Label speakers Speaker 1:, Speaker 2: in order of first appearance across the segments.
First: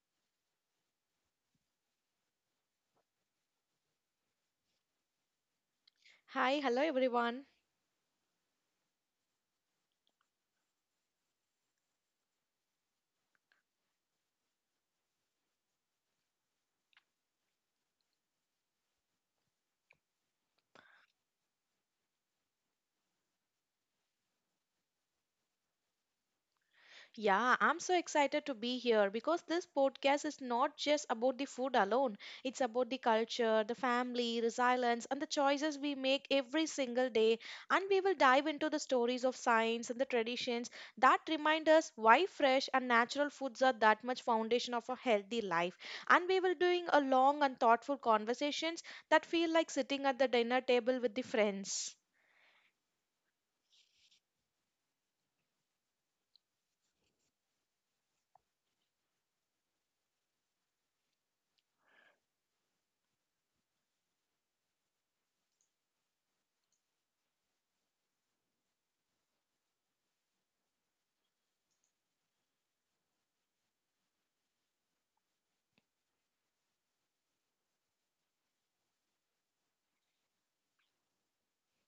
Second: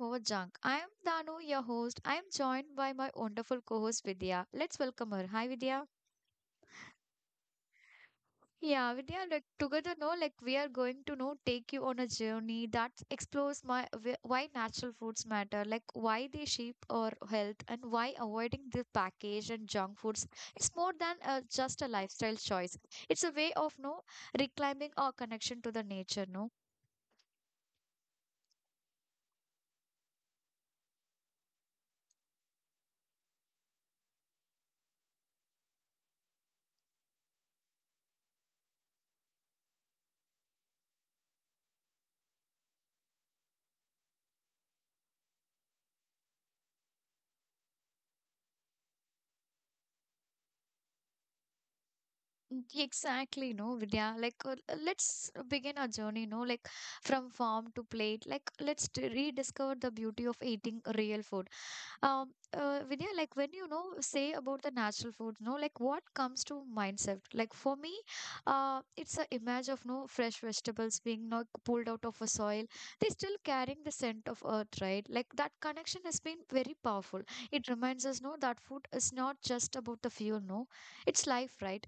Speaker 1: over junk. I am Danu, your host. I am joined by my wonderful co-host Vidya. Let's welcome her. Hi Vidya.
Speaker 2: Hi, hello everyone.
Speaker 1: Yeah, Vidya, like together, no, like we are going to know take you on a journey that explores why natural foods matter, like why they shape our health and why avoiding the packaged and junk foods is more than just a lifestyle choice. It's a way of no reclaiming our connection to the nature, no.
Speaker 2: Yeah, I'm so excited to be here because this podcast is not just about the food alone. It's about the culture, the family, resilience, and the choices we make every single day. And we will dive into the stories of science and the traditions that remind us why fresh and natural foods are that much foundation of a healthy life. And we will doing a long and thoughtful conversations that feel like sitting at the dinner table with the friends.
Speaker 1: Mm, exactly, no, Vidya. Like, let's begin our journey, no, like from farm to plate. Like, let's rediscover the beauty of eating real food. Vidya, like when you know say about the natural food, no, like what comes to mindset? Like for me, it's a image of no fresh vegetables being not pulled out of a soil. They still carrying the scent of earth, right? Like that connection has been very powerful. It reminds us, no, that food is not just about the fuel, no, it's life, right?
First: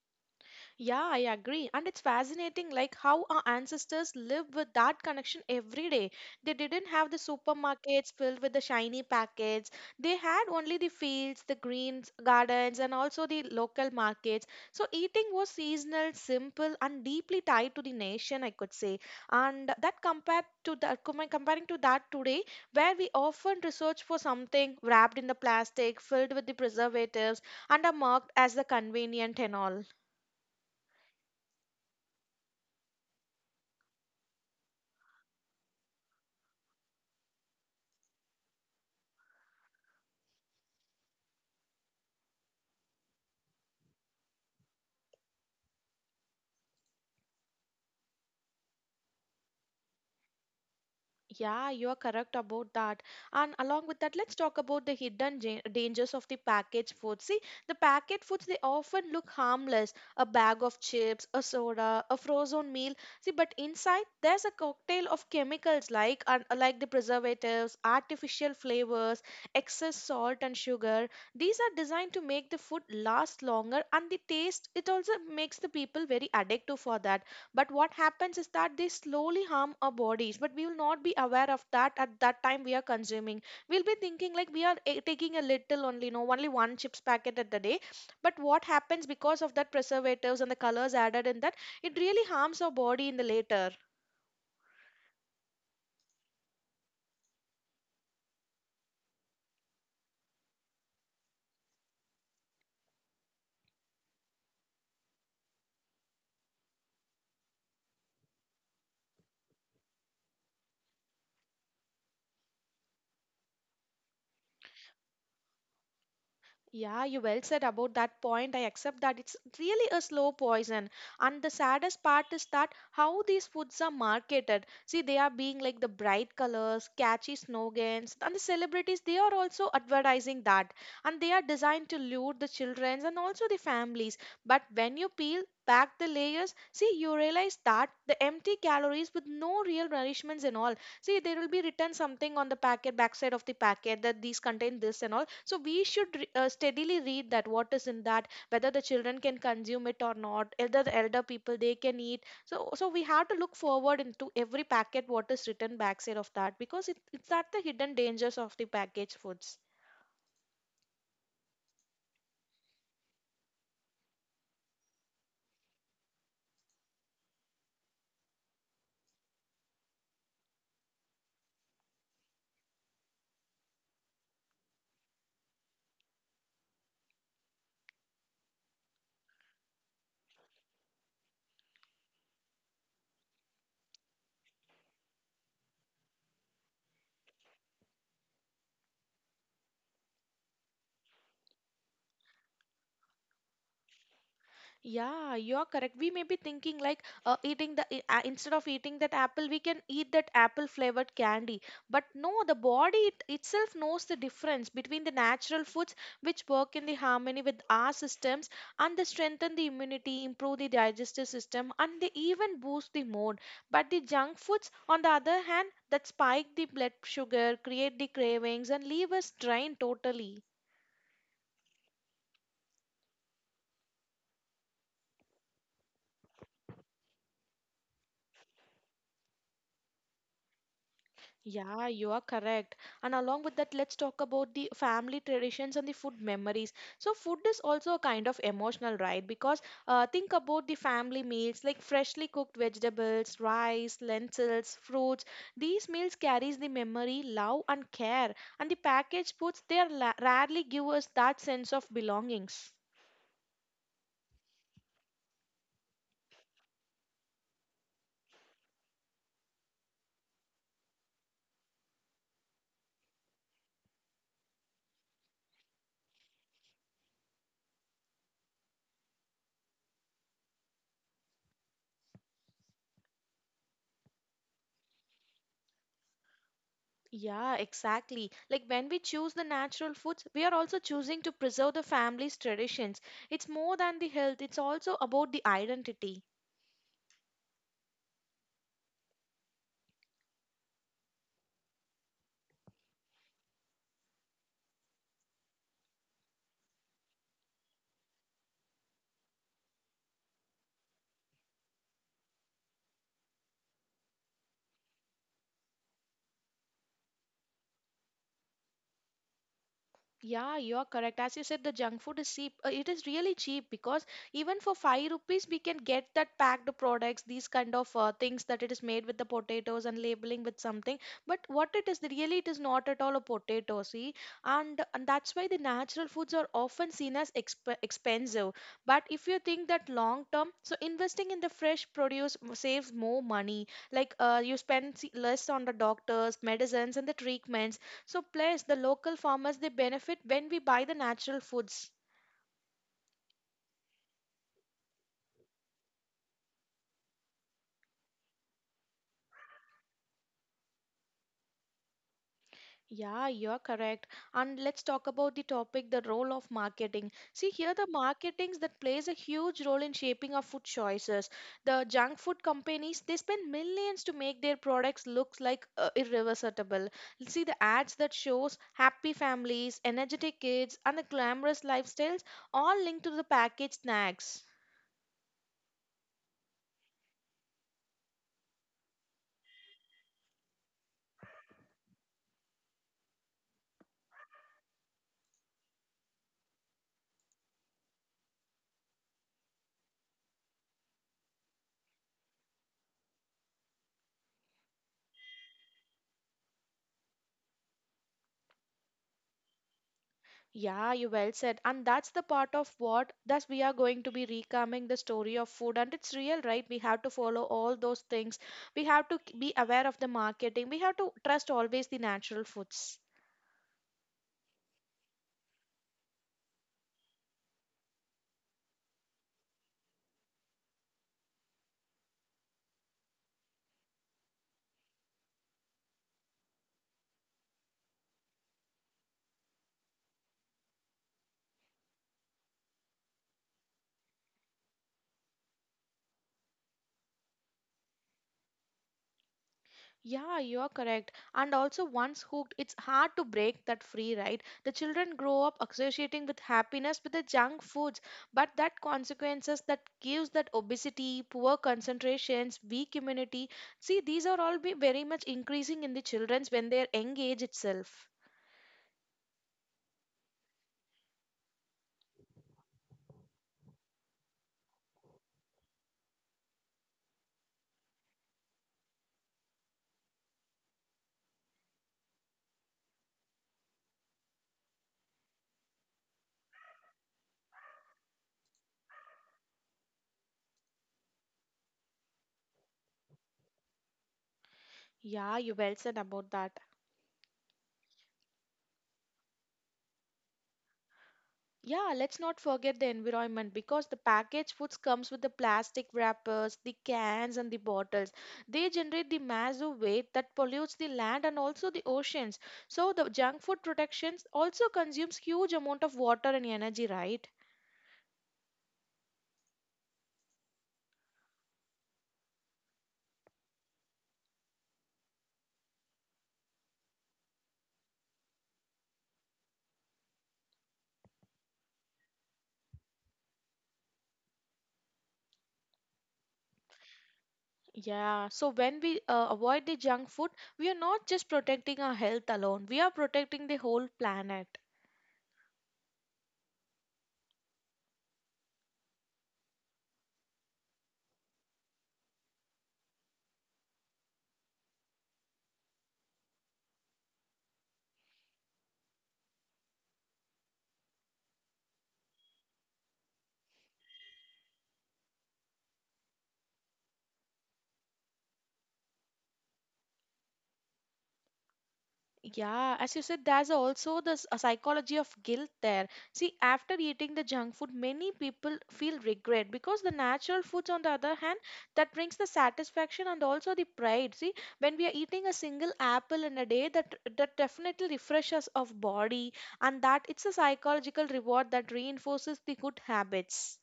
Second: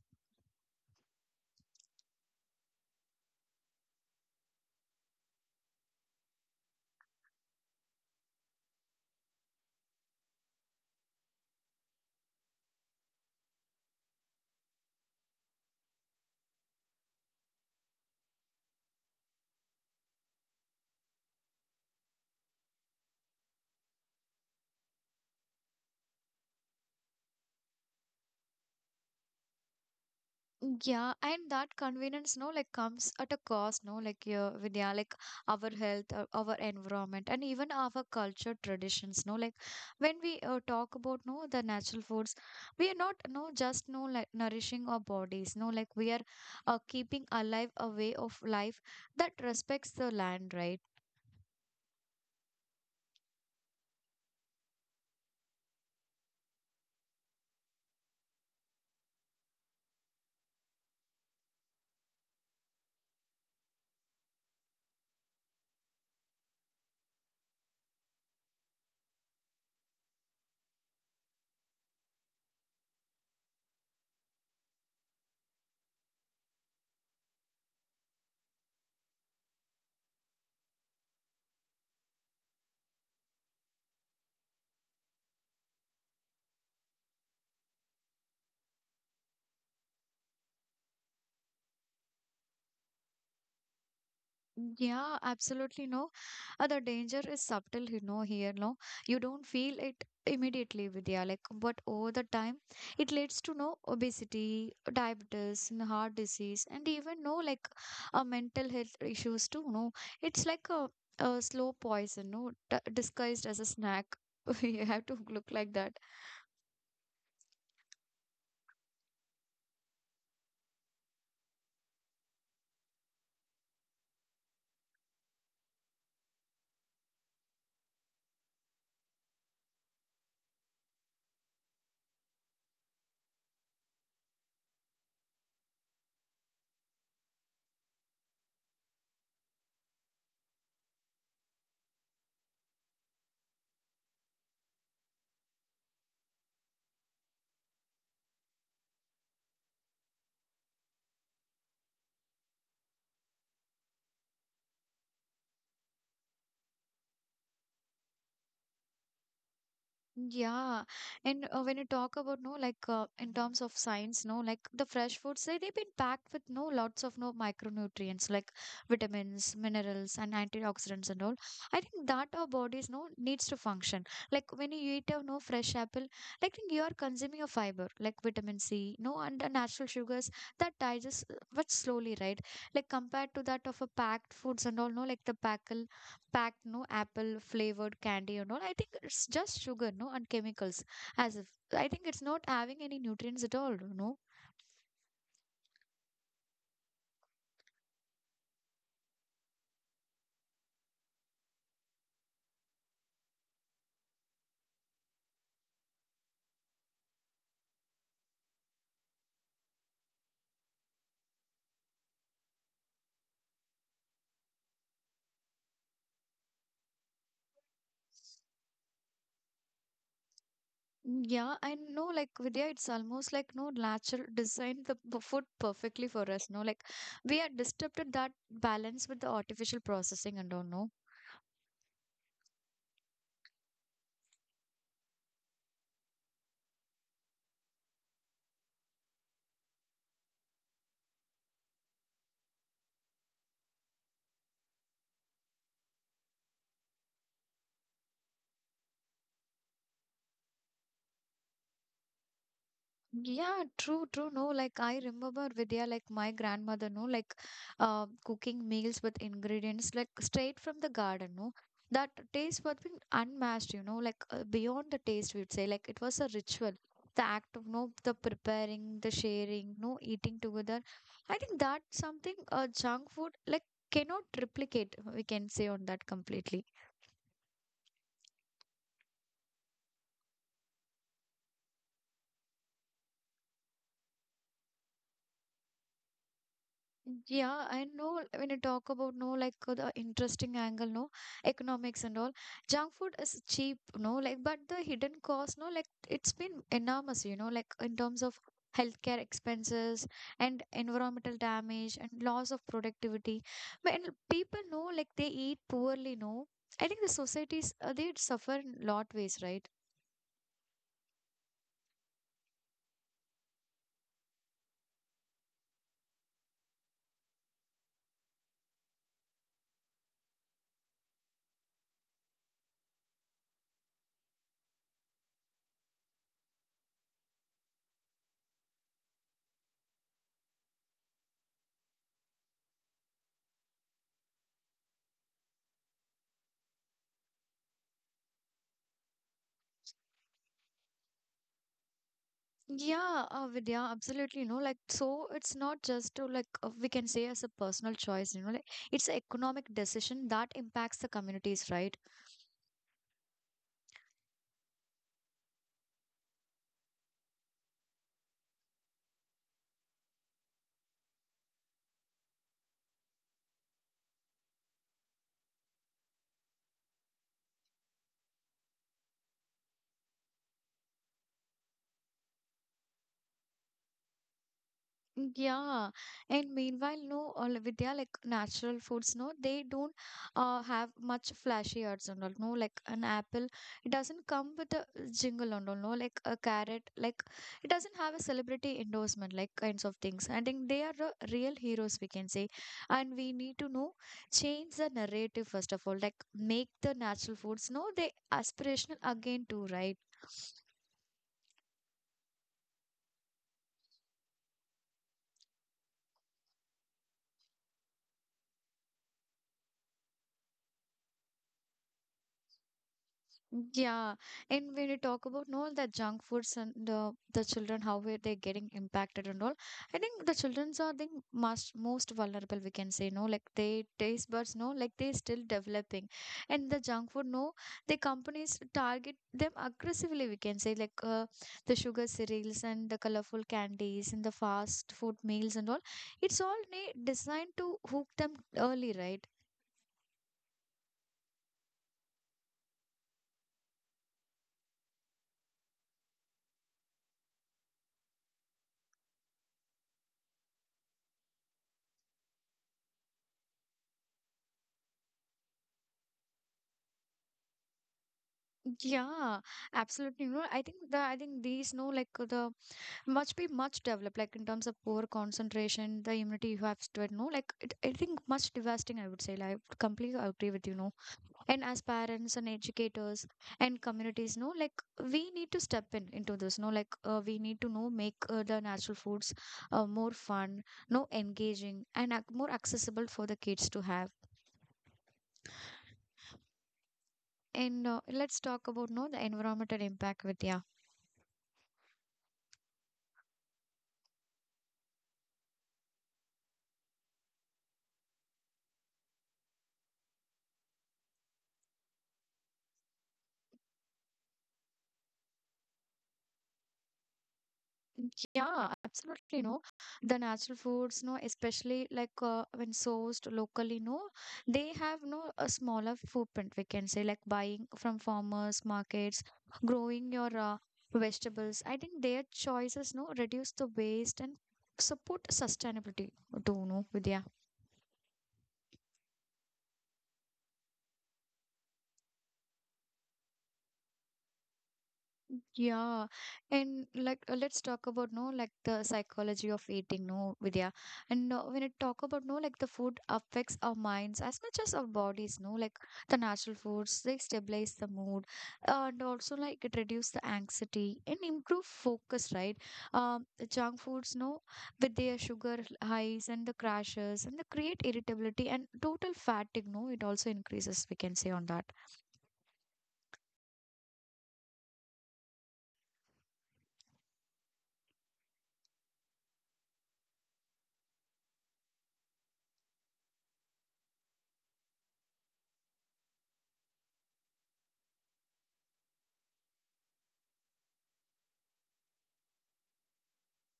Speaker 2: Yeah, I agree. And it's fascinating like how our ancestors live with that connection every day. They didn't have the supermarkets filled with the shiny packets. They had only the fields, the greens, gardens and also the local markets. So eating was seasonal, simple and deeply tied to the nation, I could say. And that compared to the comparing to that today where we often research for something wrapped in the plastic, filled with the preservatives and are marked as the convenient and all.
Speaker 1: Yeah, and that convenience, no, like comes at a cost, no, like yeah, with yeah, like our health, our environment, and even our culture traditions, no, like when we talk about no the natural foods, we are not no just no like nourishing our bodies, no, like we are keeping alive a way of life that respects the land, right?
Speaker 2: Yeah, you are correct about that. And along with that, let's talk about the hidden dangers of the packaged foods. See, the packet foods they often look harmless: a bag of chips, a soda, a frozen meal. See, but inside there's a cocktail of chemicals like and like the preservatives, artificial flavors, excess salt and sugar. These are designed to make the food last longer, and the taste it also makes the people very addicted for that. But what happens is that they slowly harm our bodies, but we will not be aware of that. At that time we are consuming, we'll be thinking like we are taking a little only, no, only one chips packet at the day. But what happens, because of that preservatives and the colors added in that, it really harms our body in the later.
Speaker 1: Yeah, absolutely no. The danger is subtle, you know, here, no. You don't feel it immediately, Vidya, like, but over the time, it leads to no obesity, diabetes, and heart disease, and even no, like, mental health issues too, no. It's like a slow poison, no, d disguised as a snack. You have to look like that.
Speaker 2: Yeah, you well said about that point. I accept that it's really a slow poison. And the saddest part is that how these foods are marketed. See, they are being like the bright colors, catchy slogans, and the celebrities, they are also advertising that. And they are designed to lure the children and also the families. But when you peel back the layers, see, you realize that the empty calories with no real nourishments and all. See, there will be written something on the packet, backside of the packet, that these contain this and all, so we should steadily read that what is in that, whether the children can consume it or not, whether the elder people they can eat. So so we have to look forward into every packet what is written backside of that, because it's at the hidden dangers of the packaged foods.
Speaker 1: Yeah, and when you talk about no, like in terms of science, no, like the fresh foods, they've been packed with no lots of no micronutrients like vitamins, minerals, and antioxidants and all. I think that our bodies no needs to function. Like when you eat a no fresh apple, like think you are consuming a fiber like vitamin C, no, and the natural sugars that digest but slowly, right? Like compared to that of a packed foods and all, no, like the packed no apple flavored candy and all, I think it's just sugar no and chemicals as if I think it's not having any nutrients at all, you know.
Speaker 2: Yeah, you're correct. We may be thinking like eating the instead of eating that apple, we can eat that apple flavored candy. But no, the body itself knows the difference between the natural foods which work in the harmony with our systems, and they strengthen the immunity, improve the digestive system, and they even boost the mood. But the junk foods, on the other hand, that spike the blood sugar, create the cravings, and leave us drained totally.
Speaker 1: Mm, yeah, I know, like Vidya, it's almost like no natural designed the food perfectly for us no like we are disturbed at that balance with the artificial processing and all no.
Speaker 2: Yeah, you are correct. And along with that, let's talk about the family traditions and the food memories. So, food is also a kind of emotional, right? Because think about the family meals like freshly cooked vegetables, rice, lentils, fruits. These meals carries the memory, love, and care. And the packaged foods, they are rarely give us that sense of belongings.
Speaker 1: Yeah, true, true. No, like I remember Vidya, like my grandmother, no, like cooking meals with ingredients like straight from the garden, no. That taste was being unmatched, you know, like beyond the taste, we'd say. Like it was a ritual. The act of, no, the preparing, the sharing, no, eating together. I think that's something junk food like cannot replicate, we can say on that completely.
Speaker 2: Yeah, exactly. Like when we choose the natural foods, we are also choosing to preserve the family's traditions. It's more than the health, it's also about the identity.
Speaker 1: Yeah, I know like, when you talk about no like the interesting angle, no, economics and all. Junk food is cheap, no like, but the hidden cost, no like, it's been enormous, you know, like in terms of healthcare expenses and environmental damage and loss of productivity. But and people know like they eat poorly, no. I think the societies they suffer in lot ways, right?
Speaker 2: Yeah, you are correct. As you said, the junk food is cheap. It is really cheap because even for five rupees, we can get that packed products, these kind of things that it is made with the potatoes and labeling with something. But what it is, really, it is not at all a potato. See, and that's why the natural foods are often seen as expensive. But if you think that long term, so investing in the fresh produce saves more money. Like you spend less on the doctors, medicines, and the treatments. So plus the local farmers they benefit when we buy the natural foods.
Speaker 1: Yeah, Vidya, absolutely. You know, like, so it's not just to, like, we can say as a personal choice, you know, like, it's an economic decision that impacts the communities, right?
Speaker 2: Yeah, you're correct. And let's talk about the topic, the role of marketing. See, here the marketing that plays a huge role in shaping our food choices. The junk food companies they spend millions to make their products look like irreversible. See the ads that shows happy families, energetic kids and the glamorous lifestyles all linked to the packaged snacks.
Speaker 1: Mm, yeah, and meanwhile, no, all Vidya, like natural foods, no, they don't have much flashy ads and all, no, like an apple, it doesn't come with a jingle and all, no, like a carrot, like it doesn't have a celebrity endorsement, like kinds of things. I think they are the real heroes, we can say, and we need to know change the narrative first of all, like make the natural foods, no, they aspirational again too, right?
Speaker 2: Yeah, you well said. And that's the part of what that we are going to be recalming the story of food. And it's real, right? We have to follow all those things. We have to be aware of the marketing. We have to trust always the natural foods.
Speaker 1: Yeah, and when you talk about no the junk foods and the children, how are they getting impacted and all? I think the childrens are the most vulnerable. We can say no, like they taste buds, no, like they still developing, and the junk food, no, the companies target them aggressively. We can say like the sugar cereals and the colorful candies and the fast food meals and all. It's all designed to hook them early, right?
Speaker 2: Yeah, you are correct. And also, once hooked, it's hard to break that free, right? The children grow up associating with happiness with the junk foods, but that consequences that gives that obesity, poor concentrations, weak immunity. See, these are all be very much increasing in the children's when they are young age itself.
Speaker 1: Yeah, absolutely. You know, I think these no like the much be much developed like in terms of poor concentration the immunity you have to it no like it, I think much devastating I would say, like I would completely agree with you no, and as parents and educators and communities no like we need to step in into this no like we need to know make the natural foods more fun no engaging and more accessible for the kids to have.
Speaker 2: Yeah, you well said about that.
Speaker 1: And let's talk about no the environmental impact, Vidya.
Speaker 2: Yeah, let's not forget the environment, because the packaged foods comes with the plastic wrappers, the cans and the bottles. They generate the massive waste that pollutes the land and also the oceans. So the junk food protections also consumes huge amount of water and energy, right?
Speaker 1: Yeah, absolutely. No, the natural foods, no, especially like when sourced locally, no, they have no a smaller footprint, we can say, like buying from farmers markets, growing your vegetables. I think their choices, no, reduce the waste and support sustainability too, no, Vidya.
Speaker 2: Yeah, so when we avoid the junk food, we are not just protecting our health alone. We are protecting the whole planet.
Speaker 1: Yeah, and like let's talk about no like the psychology of eating no Vidya, and when it talk about no like the food affects our minds as much as our bodies no like the natural foods they stabilize the mood and also like it reduce the anxiety and improve focus right. The junk foods no with their sugar highs and the crashes and the create irritability and total fatigue no, it also increases we can say on that.
Speaker 2: Yeah, as you said, there's also this a psychology of guilt there. See, after eating the junk food, many people feel regret, because the natural foods, on the other hand, that brings the satisfaction and also the pride. See, when we are eating a single apple in a day, that that definitely refreshes of body, and that it's a psychological reward that reinforces the good habits.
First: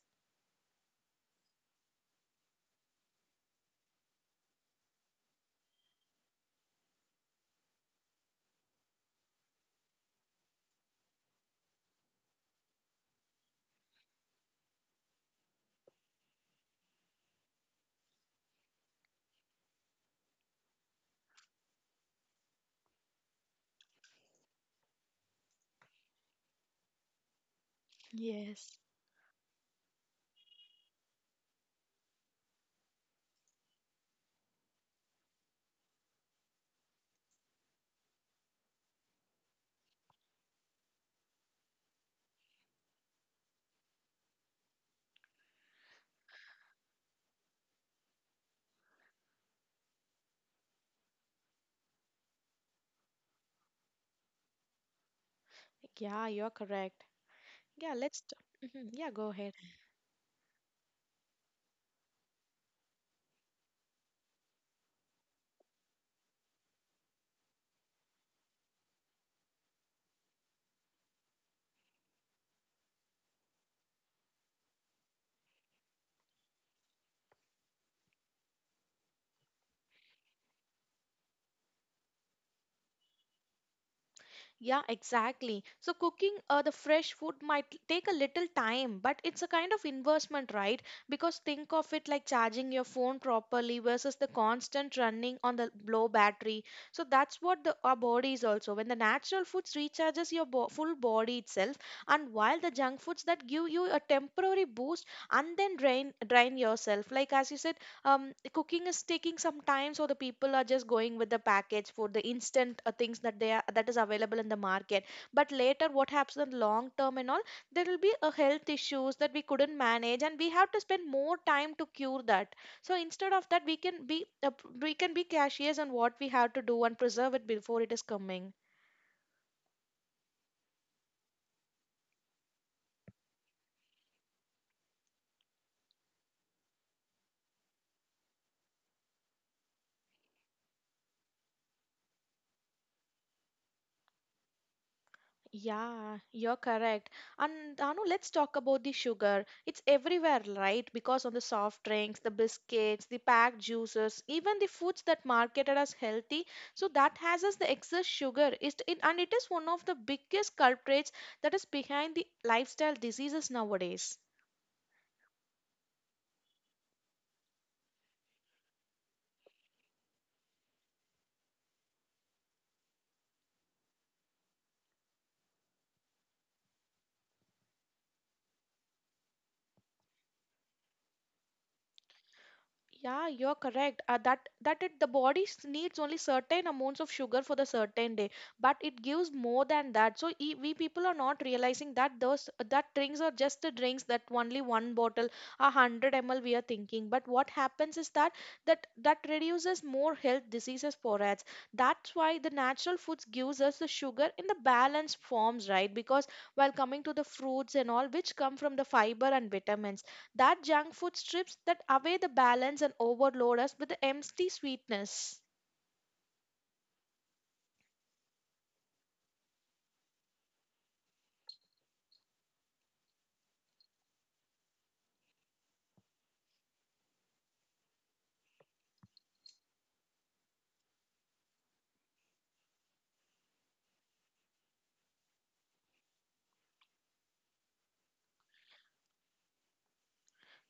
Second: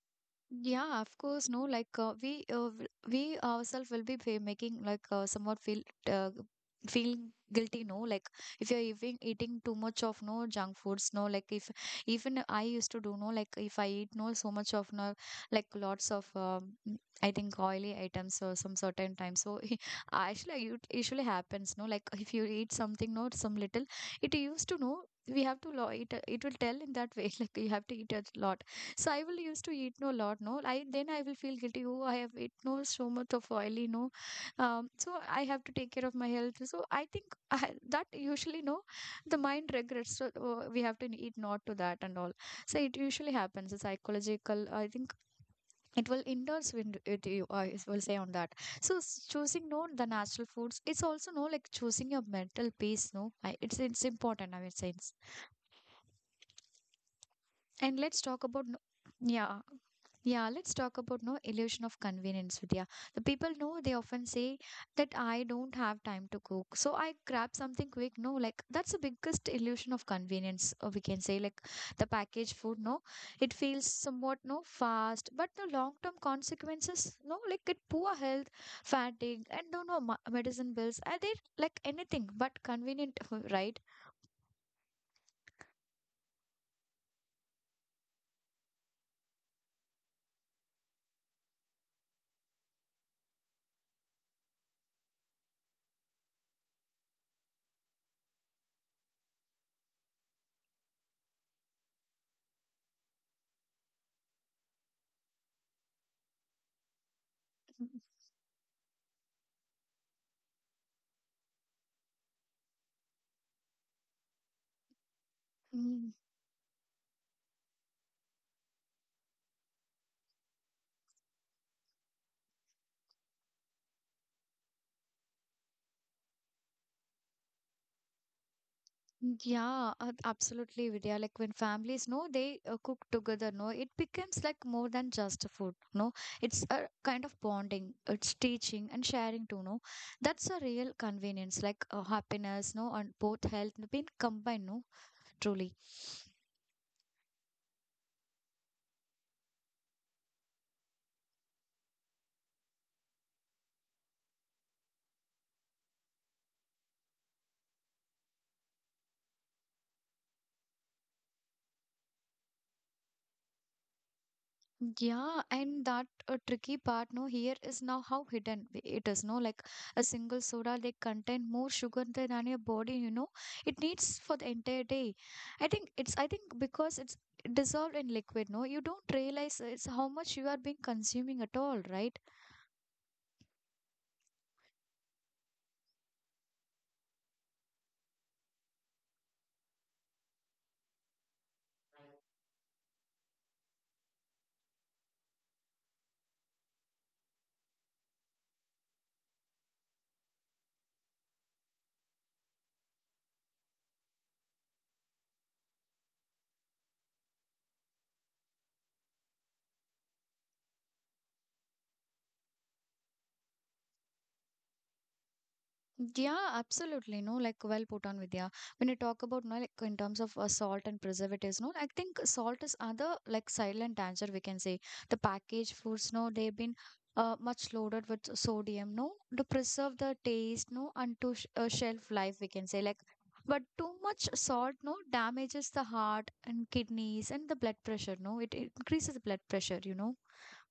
Speaker 1: Yeah, of course, no. Like we ourselves will be making like somewhat feel uh, feeling guilty. No, like if you're even eating too much of no junk foods. No, like if even I used to do no, like if I eat no so much of no, like lots of I think oily items or some certain time. So actually, it usually happens. No, like if you eat something, no, some little, it used to know. We have to it. It will tell in that way. Like you have to eat a lot,
Speaker 2: Yes.
Speaker 1: so I will used to eat no lot, no. I then I will feel guilty. Oh, I have eaten no so much of oily, no. So I have to take care of my health. So I think I, that usually no, the mind regrets. So we have to eat not to that and all. So it usually happens. The psychological. I think it will endorse with you. I will say on that. So choosing no the natural foods. It's also no like choosing your mental peace. No, I, it's important. I mean, sense.
Speaker 2: Yeah, you're correct. Yeah,
Speaker 1: And
Speaker 2: let's.
Speaker 1: let's talk about no,
Speaker 2: Yeah, go ahead.
Speaker 1: yeah. Yeah, let's talk about no illusion of convenience, Vidya. The people know they often say that I don't have time to cook, so I grab something quick. No, like that's the biggest illusion of convenience. Or we can say like the packaged food. No, it feels somewhat no fast, but the long term consequences. No, like it poor health, fatigue, and no no medicine bills. Are they like anything but convenient, right?
Speaker 2: Yeah, exactly. So cooking the fresh food might take a little time, but it's a kind of investment, right? Because think of it like charging your phone properly versus the constant running on the low battery. So that's what the, our body is also. When the natural foods recharges your full body itself, and while the junk foods that give you a temporary boost and then drain yourself. Like as you said, cooking is taking some time, so the people are just going with the package for the instant things that they are that is available in the market. But later, what happens in long term and all, there will be a health issues that we couldn't manage, and we have to spend more time to cure that. So instead of that, we can be cautious on what we have to do and preserve it before it is coming.
Speaker 1: Yeah, absolutely, Vidya. Like when families know they cook together, no, it becomes like more than just a food. No, it's a kind of bonding, it's teaching and sharing too. No, that's a real convenience, like happiness, no, and both health been combined. No, truly.
Speaker 2: Yeah, you're correct. And Anu, let's talk about the sugar. It's everywhere, right? Because on the soft drinks, the biscuits, the packed juices, even the foods that marketed as healthy. So that has us the excess sugar. It is one of the biggest culprits that is behind the lifestyle diseases nowadays.
Speaker 1: Yeah, and that tricky part, no, here is now how hidden it is, no, like a single soda, they contain more sugar than your body, you know, it needs for the entire day. I think it's, I think because it's dissolved in liquid, no, you don't realize it's how much you are being consuming at all, right?
Speaker 2: Yeah, you're correct. That that it the body needs only certain amounts of sugar for the certain day, but it gives more than that. So we people are not realizing that those that drinks are just the drinks that only one bottle, 100 ml we are thinking. But what happens is that that reduces more health diseases for us. That's why the natural foods gives us the sugar in the balanced forms, right? Because while coming to the fruits and all, which come from the fiber and vitamins, that junk food strips that away the balance and overload us with the empty sweetness.
Speaker 1: Yeah, absolutely. No, like well put on, Vidya. When you talk about, no, like in terms of salt and preservatives, no, I think salt is other like silent danger we can say. The packaged foods, no, they've been much loaded with sodium, no, to preserve the taste, no, and to sh shelf life we can say. Like, but too much salt, no, damages the heart and kidneys and the blood pressure, no, it increases the blood pressure, you know.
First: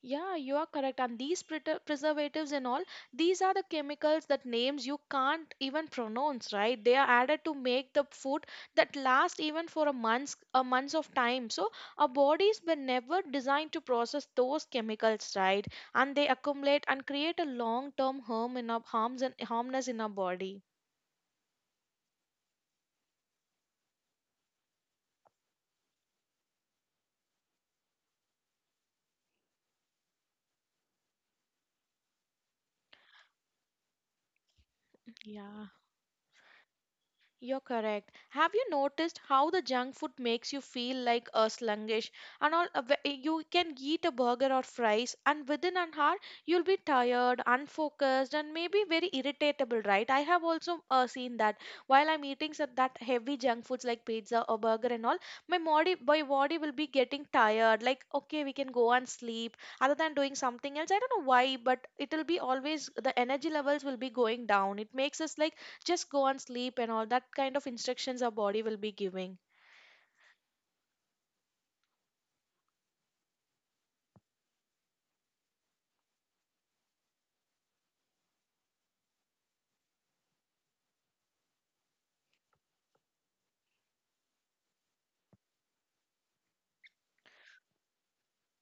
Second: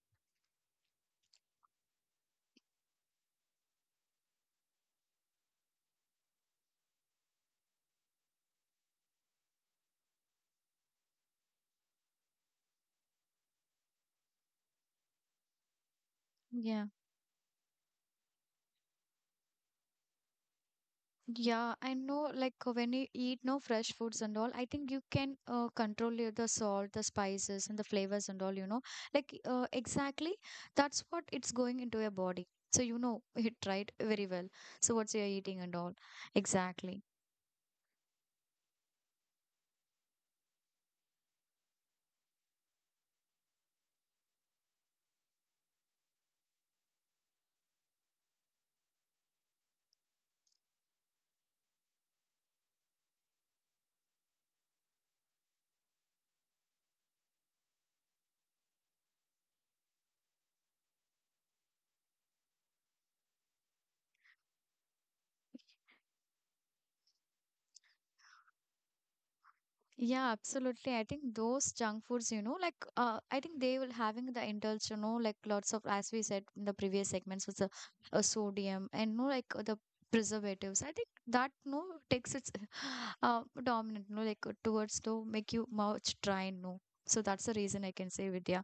Speaker 2: Yeah, you are correct. And these preservatives and all, these are the chemicals that names you can't even pronounce, right? They are added to make the food that last even for a months of time. So our bodies were never designed to process those chemicals, right? And they accumulate
Speaker 1: Yeah.
Speaker 2: and create a long-term harm in our harms and harmness in our body.
Speaker 1: Yeah, I know, like when you eat no fresh foods and all, I think you can control your- the salt, the spices and the flavors and all, you know. Like exactly that's what it's going into your body. So you know it right very well. So what's you're eating
Speaker 2: Yeah.
Speaker 1: and all. Exactly.
Speaker 2: You're correct. Have you noticed how the junk food makes you feel like a sluggish and all? You can eat a burger or fries, and within an hour, you'll be tired, unfocused, and maybe very irritable, right? I have also seen that while I'm eating some, that heavy junk foods like pizza or burger and all, my body will be getting tired. Like, okay, we can go and sleep other than doing something else. I don't know why, but it'll be always the energy levels will be going down. It makes us like just go and sleep and all that kind of instructions our body will be giving.
Speaker 1: Yeah, absolutely. I think those junk foods, you know, like I think they will having the indulge, you know, like lots of as we said in the previous segments with the sodium and no like the preservatives. I think that no takes its dominant, no like towards to make you much dry, no. So that's the reason I can say, Vidya,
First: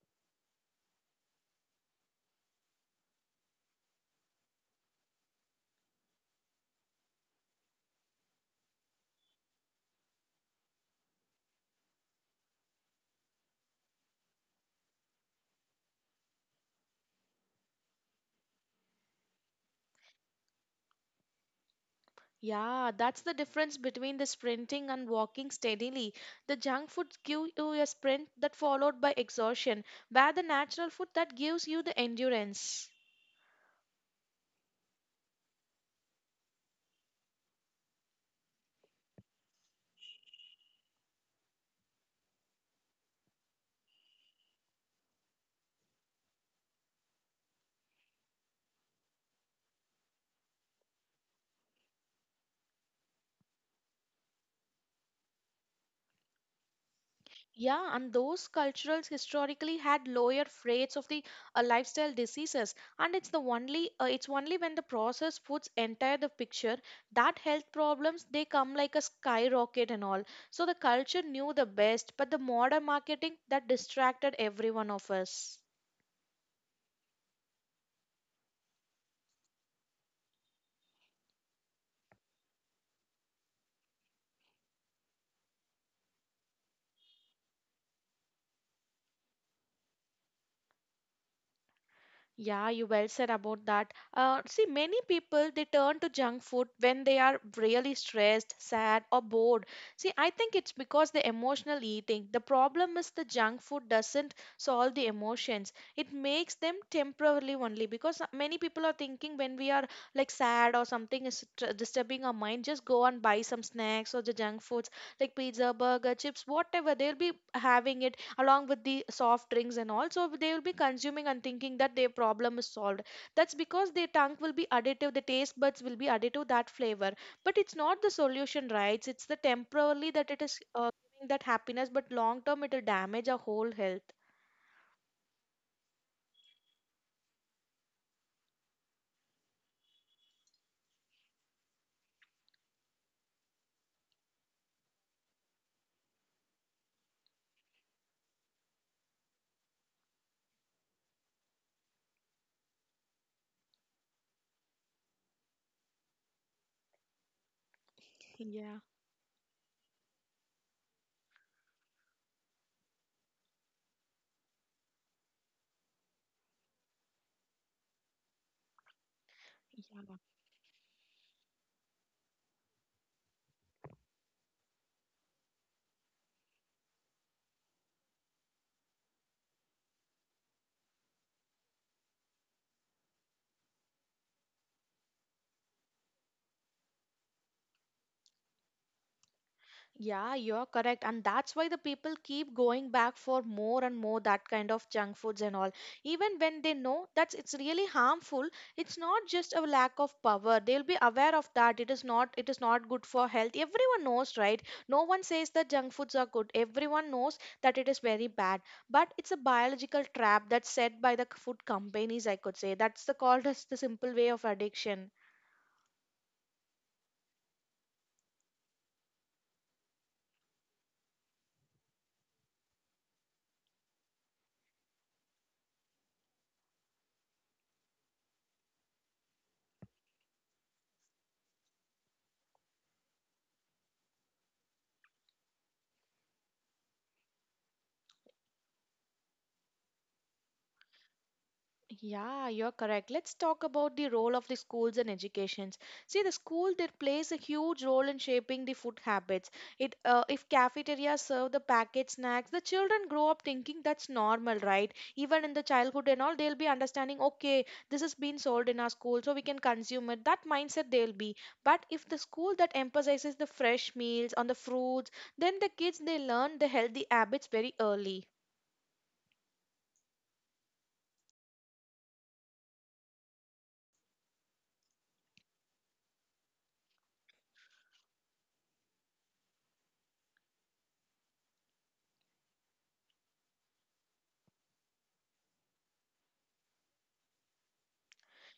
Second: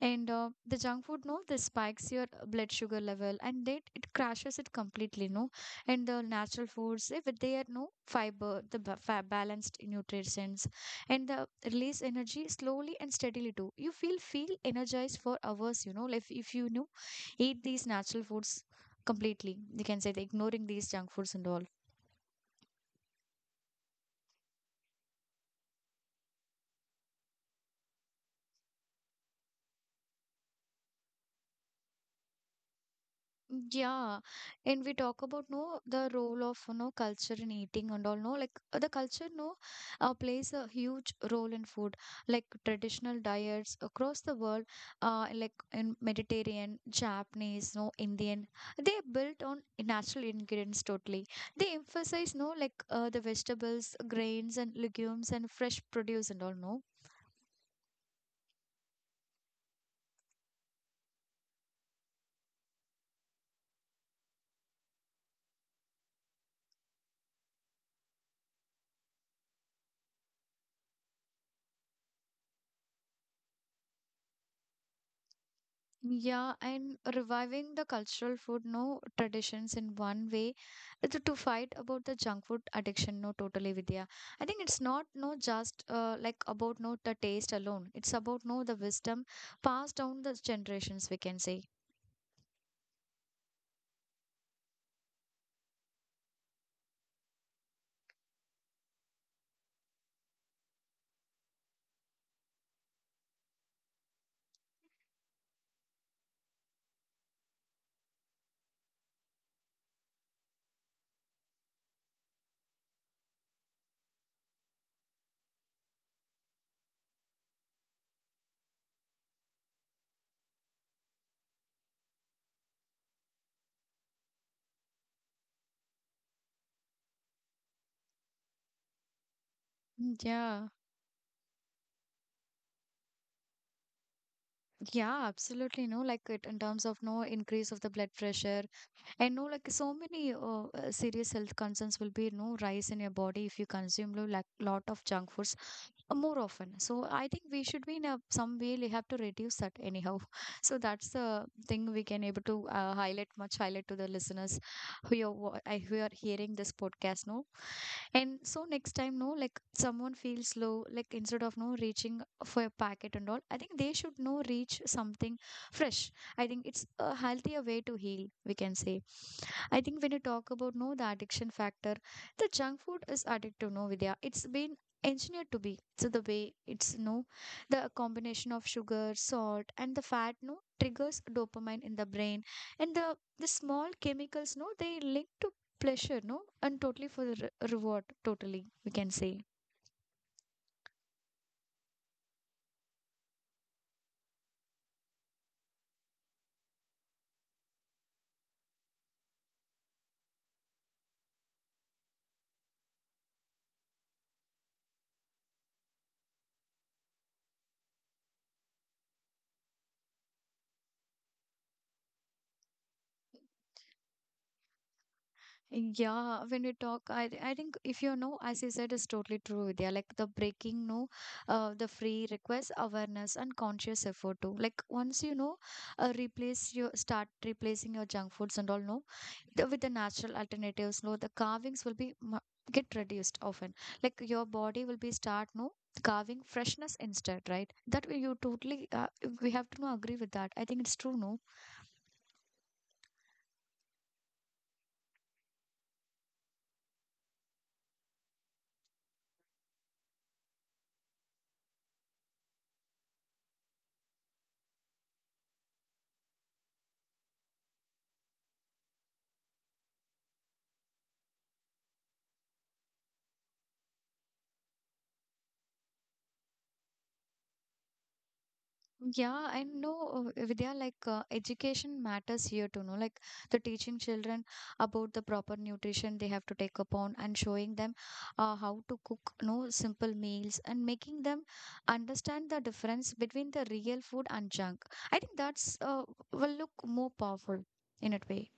Speaker 1: and the junk food no this spikes your blood sugar level and then it crashes it completely, no, and the natural foods, if they are no fiber, the balanced nutrients and the release energy slowly and steadily too, you feel energized for hours, you know, like if you know eat these natural foods completely, you can say, the ignoring these junk foods and all.
Speaker 2: Yeah, that's the difference between the sprinting and walking steadily. The junk food gives you a sprint that followed by exhaustion, where the natural food that gives you the endurance.
Speaker 1: Yeah, and we talk about no the role of, you know, culture in eating and all, no, like the culture no plays a huge role in food, like traditional diets across the world, uh, like in Mediterranean, Japanese, no Indian, they are built on natural ingredients totally. They emphasize no like the vegetables, grains and legumes and fresh produce and all, no.
Speaker 2: Yeah, and those cultures historically had lower rates of the lifestyle diseases, and it's the only it's only when the processed foods enter the picture that health problems they come like a skyrocket and all. So the culture knew the best, but the modern marketing that distracted every one of us.
Speaker 1: Yeah, and reviving the cultural food, no traditions in one way, it's to fight about the junk food addiction, no totally, Vidya. I think it's not no just like about no the taste alone. It's about no the wisdom passed down the generations, we can say.
Speaker 2: Yeah, you well said about that. See, many people they turn to junk food when they are really stressed, sad, or bored. See, I think it's because the emotional eating. The problem is the junk food doesn't solve the emotions. It makes them temporarily only because many people are thinking when we are like sad or something is disturbing our mind, just go and buy some snacks or the junk foods like pizza, burger, chips, whatever. They'll be having it along with the soft drinks and all. So they will be consuming and thinking that their problem is solved. That's because their tongue will be additive, the taste buds will be additive that flavor. But it's not the solution, right? It's the temporarily that it is
Speaker 1: Yeah.
Speaker 2: giving that happiness, but long term it will damage our whole health.
Speaker 1: Yeah, absolutely. No, like it in terms of no increase of the blood pressure, and no, like so many serious health concerns will be no rise in your body if you consume like lot of junk foods more often. So I think we should be in a, some way we have to reduce that anyhow. So that's the thing we can able to highlight to the listeners who are who are hearing this podcast. No, and so
Speaker 2: Yeah.
Speaker 1: next time, no, like someone feels low, like instead of no reaching for a packet and all, I think they should no reach something fresh. I think it's a healthier way to heal, we can say. I think when you talk about no the addiction factor, the junk food is addictive, no Vidya. It's been engineered to be. So the way it's no the combination of sugar, salt, and the fat no triggers dopamine in the brain. And the small chemicals no they link to pleasure, no? And totally for the reward, totally, we can say.
Speaker 2: Yeah, you're correct. And that's why the people keep going back for more and more that kind of junk foods and all. Even when they know that it's really harmful, it's not just a lack of power. They'll be aware of that. It is not good for health. Everyone knows, right? No one says that junk foods are good. Everyone knows that it is very bad. But it's a biological trap that's set by the food companies, I could say. That's the called as the simple way of addiction.
Speaker 1: Yeah, when we talk, I think if you know, as you said, is totally true, Vidya. Like the breaking, no, the free request, awareness, and conscious effort too. Like once you know, replace your start replacing your junk foods and all, no, the, with the natural alternatives, no, the carvings will be get reduced often. Like your body will be start, no, carving freshness instead, right? That way you totally, we have to no, agree with that. I think it's true, no.
Speaker 2: Yeah, you're correct. Let's talk about the role of the schools and educations. See, the school that plays a huge role in shaping the food habits. It if cafeterias serve the packet snacks, the children grow up thinking that's normal, right? Even in the childhood and all, they'll be understanding, okay, this has been sold in our school, so we can consume it. That mindset they'll be. But if the school that emphasizes the fresh meals on the fruits, then the kids they learn the healthy habits very early.
Speaker 1: Yeah, I know, Vidya, like education matters here too, no? Like the teaching children about the proper nutrition they have to take upon and showing them how to cook, no, simple meals and making them understand the difference between the real food and junk. I think that's will look more powerful in a way.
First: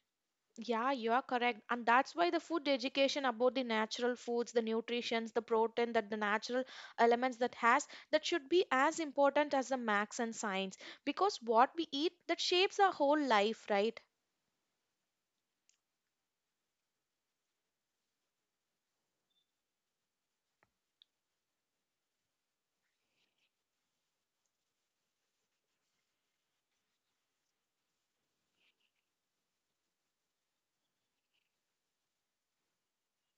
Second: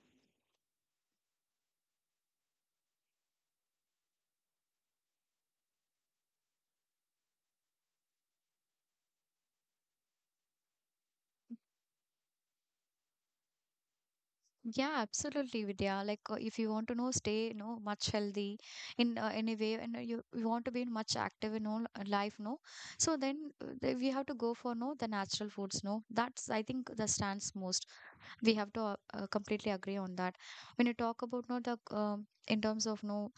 Speaker 2: Yeah, you are correct. And that's why the food education about the natural foods, the nutritions, the protein, that the natural elements that has that should be as important as the max and science. Because what we eat that shapes our whole life, right?
Speaker 1: Yeah, absolutely, Vidya. Like, if you want to know, stay, you know, much healthy in any way, and you want to be much active in all life, no. So then we have to go for no the natural foods, no. That's, I think, the stands most. We have to completely agree on that. When you talk about no the in terms of no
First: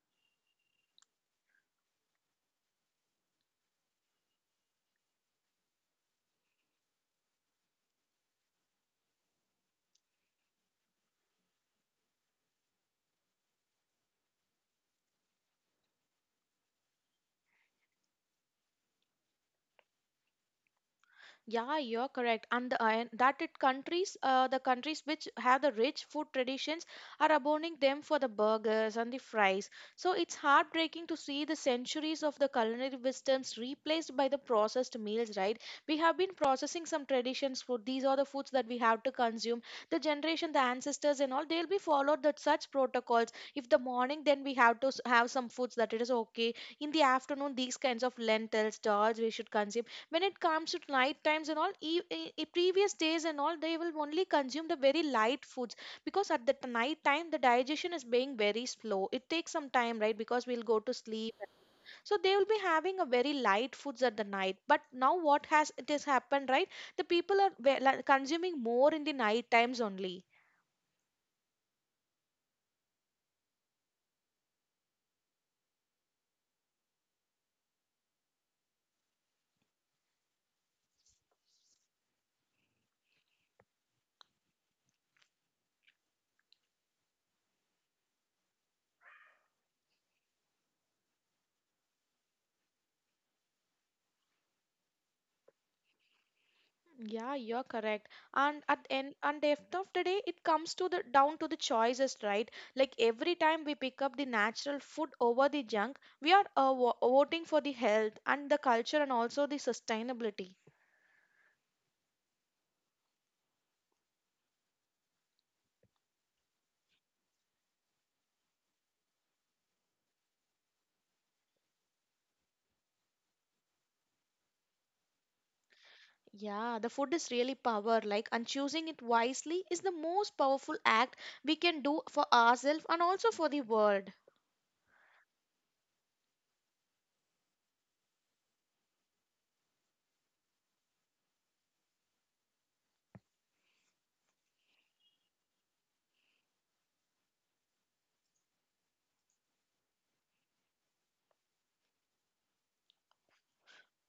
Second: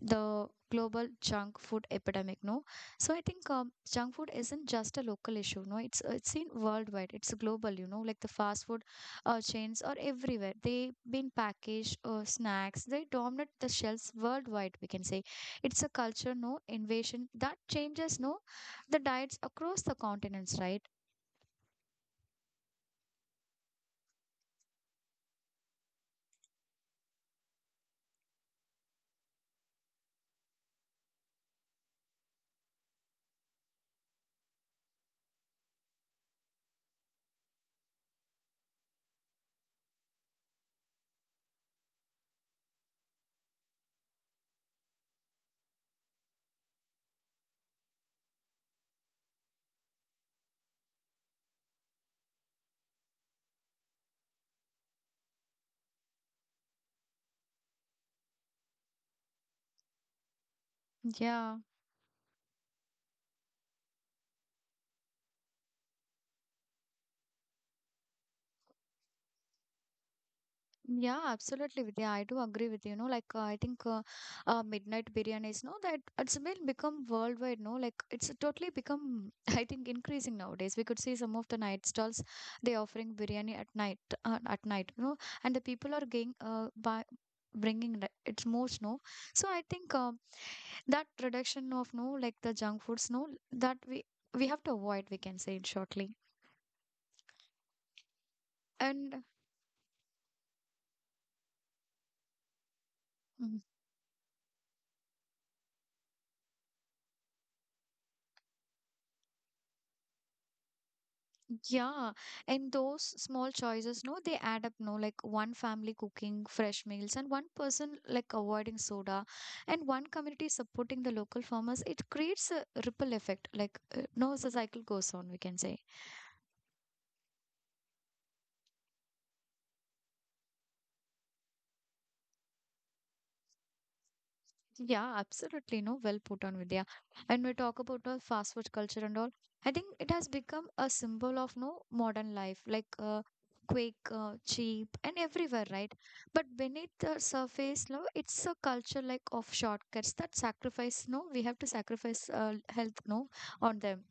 Speaker 1: the global junk food epidemic, no, so I think junk food isn't just a local issue, no, it's it's seen worldwide, it's global, you know, like the fast food chains are everywhere, they have been packaged snacks, they dominate the shelves worldwide, we can say. It's a culture no invasion that changes no the diets across the continents, right?
Speaker 2: Yeah, you're correct. And the, and that it countries, the countries which have the rich food traditions are abounding them for the burgers and the fries. So it's heartbreaking to see the centuries of the culinary wisdoms replaced by the processed meals, right? We have been processing some traditions food. These are the foods that we have to consume. The generation, the ancestors and all, they'll be followed that such protocols. If the morning, then we have to have some foods that it is okay. In the afternoon, these kinds of lentils, dals we should consume when it comes to night times and all previous days and all, they will only consume the very light foods because at the night time the digestion is being very slow. It takes some time, right? Because we'll go to sleep,
Speaker 1: Yeah.
Speaker 2: so they will be having a very light foods at the night. But now what has it has happened, right? The people are like, consuming more in the night times only.
Speaker 1: Yeah, absolutely, Vidya. I do agree with you. No, like I think midnight biryanis, no, that it's been become worldwide. No, like it's totally become. I think increasing nowadays. We could see some of the night stalls they offering biryani at night. At night, no, and the people are getting by bringing the- it's more no. So I think that reduction of no like the junk foods, no, that we have to avoid. We can say it shortly
Speaker 2: Yeah, you're correct. And at the end
Speaker 1: and.
Speaker 2: and after of the day, it comes to the down to the choices, right? Like every
Speaker 1: Mm-hmm.
Speaker 2: time we pick up the natural food over the junk, we are voting for the health and the culture and also the sustainability.
Speaker 1: Yeah, and those small choices, no, they add up, no, like one family cooking fresh meals and one person like avoiding soda and one community supporting the local farmers. It creates a ripple effect, like no, the cycle goes on, we can say.
Speaker 2: Yeah, the food is really power, like, and choosing it wisely is the most powerful act we can do for ourselves and also for the world.
Speaker 1: Yeah, absolutely. No, well put on, Vidya. And we talk about the fast food culture and all. I think it has become a symbol of no modern life, like quick, cheap, and everywhere, right? But beneath the surface, no, it's a culture like of shortcuts that sacrifice. No, we have to sacrifice health, no, on them.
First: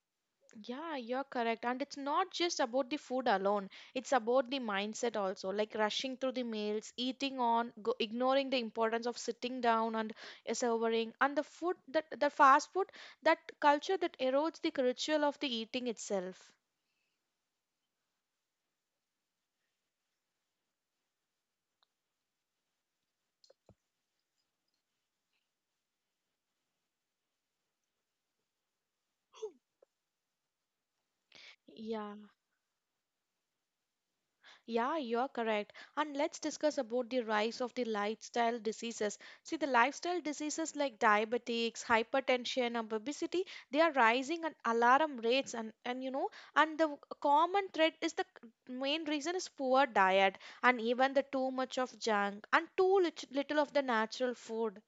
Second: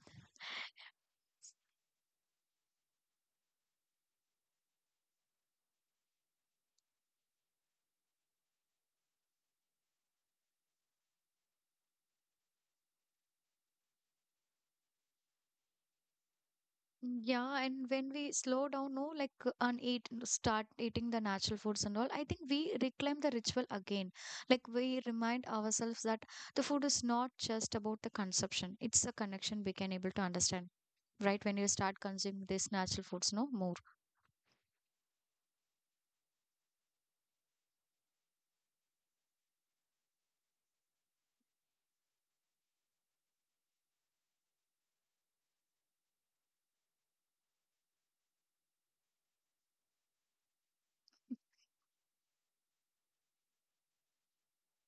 Speaker 2: Yeah, you're correct. And it's not just about the food alone, it's about the mindset also, like rushing through the meals, eating on, go, ignoring the importance of sitting down and serving. And the food, that the fast food, that culture that erodes the ritual of the eating itself.
Speaker 1: Yeah, and when we slow down, no, like and start eating the natural foods and all, I think we reclaim the ritual again. Like we remind ourselves that the food is not just about the consumption; it's a connection we can able to understand, right? When you start
Speaker 2: Yeah.
Speaker 1: consuming these natural foods, no more.
Speaker 2: Yeah, you're correct. And let's discuss about the rise of the lifestyle diseases. See, the lifestyle diseases like diabetics, hypertension, and obesity, they are rising at alarm rates and you know, and the common thread is the main reason is poor diet and even the too much of junk and too little of the natural food.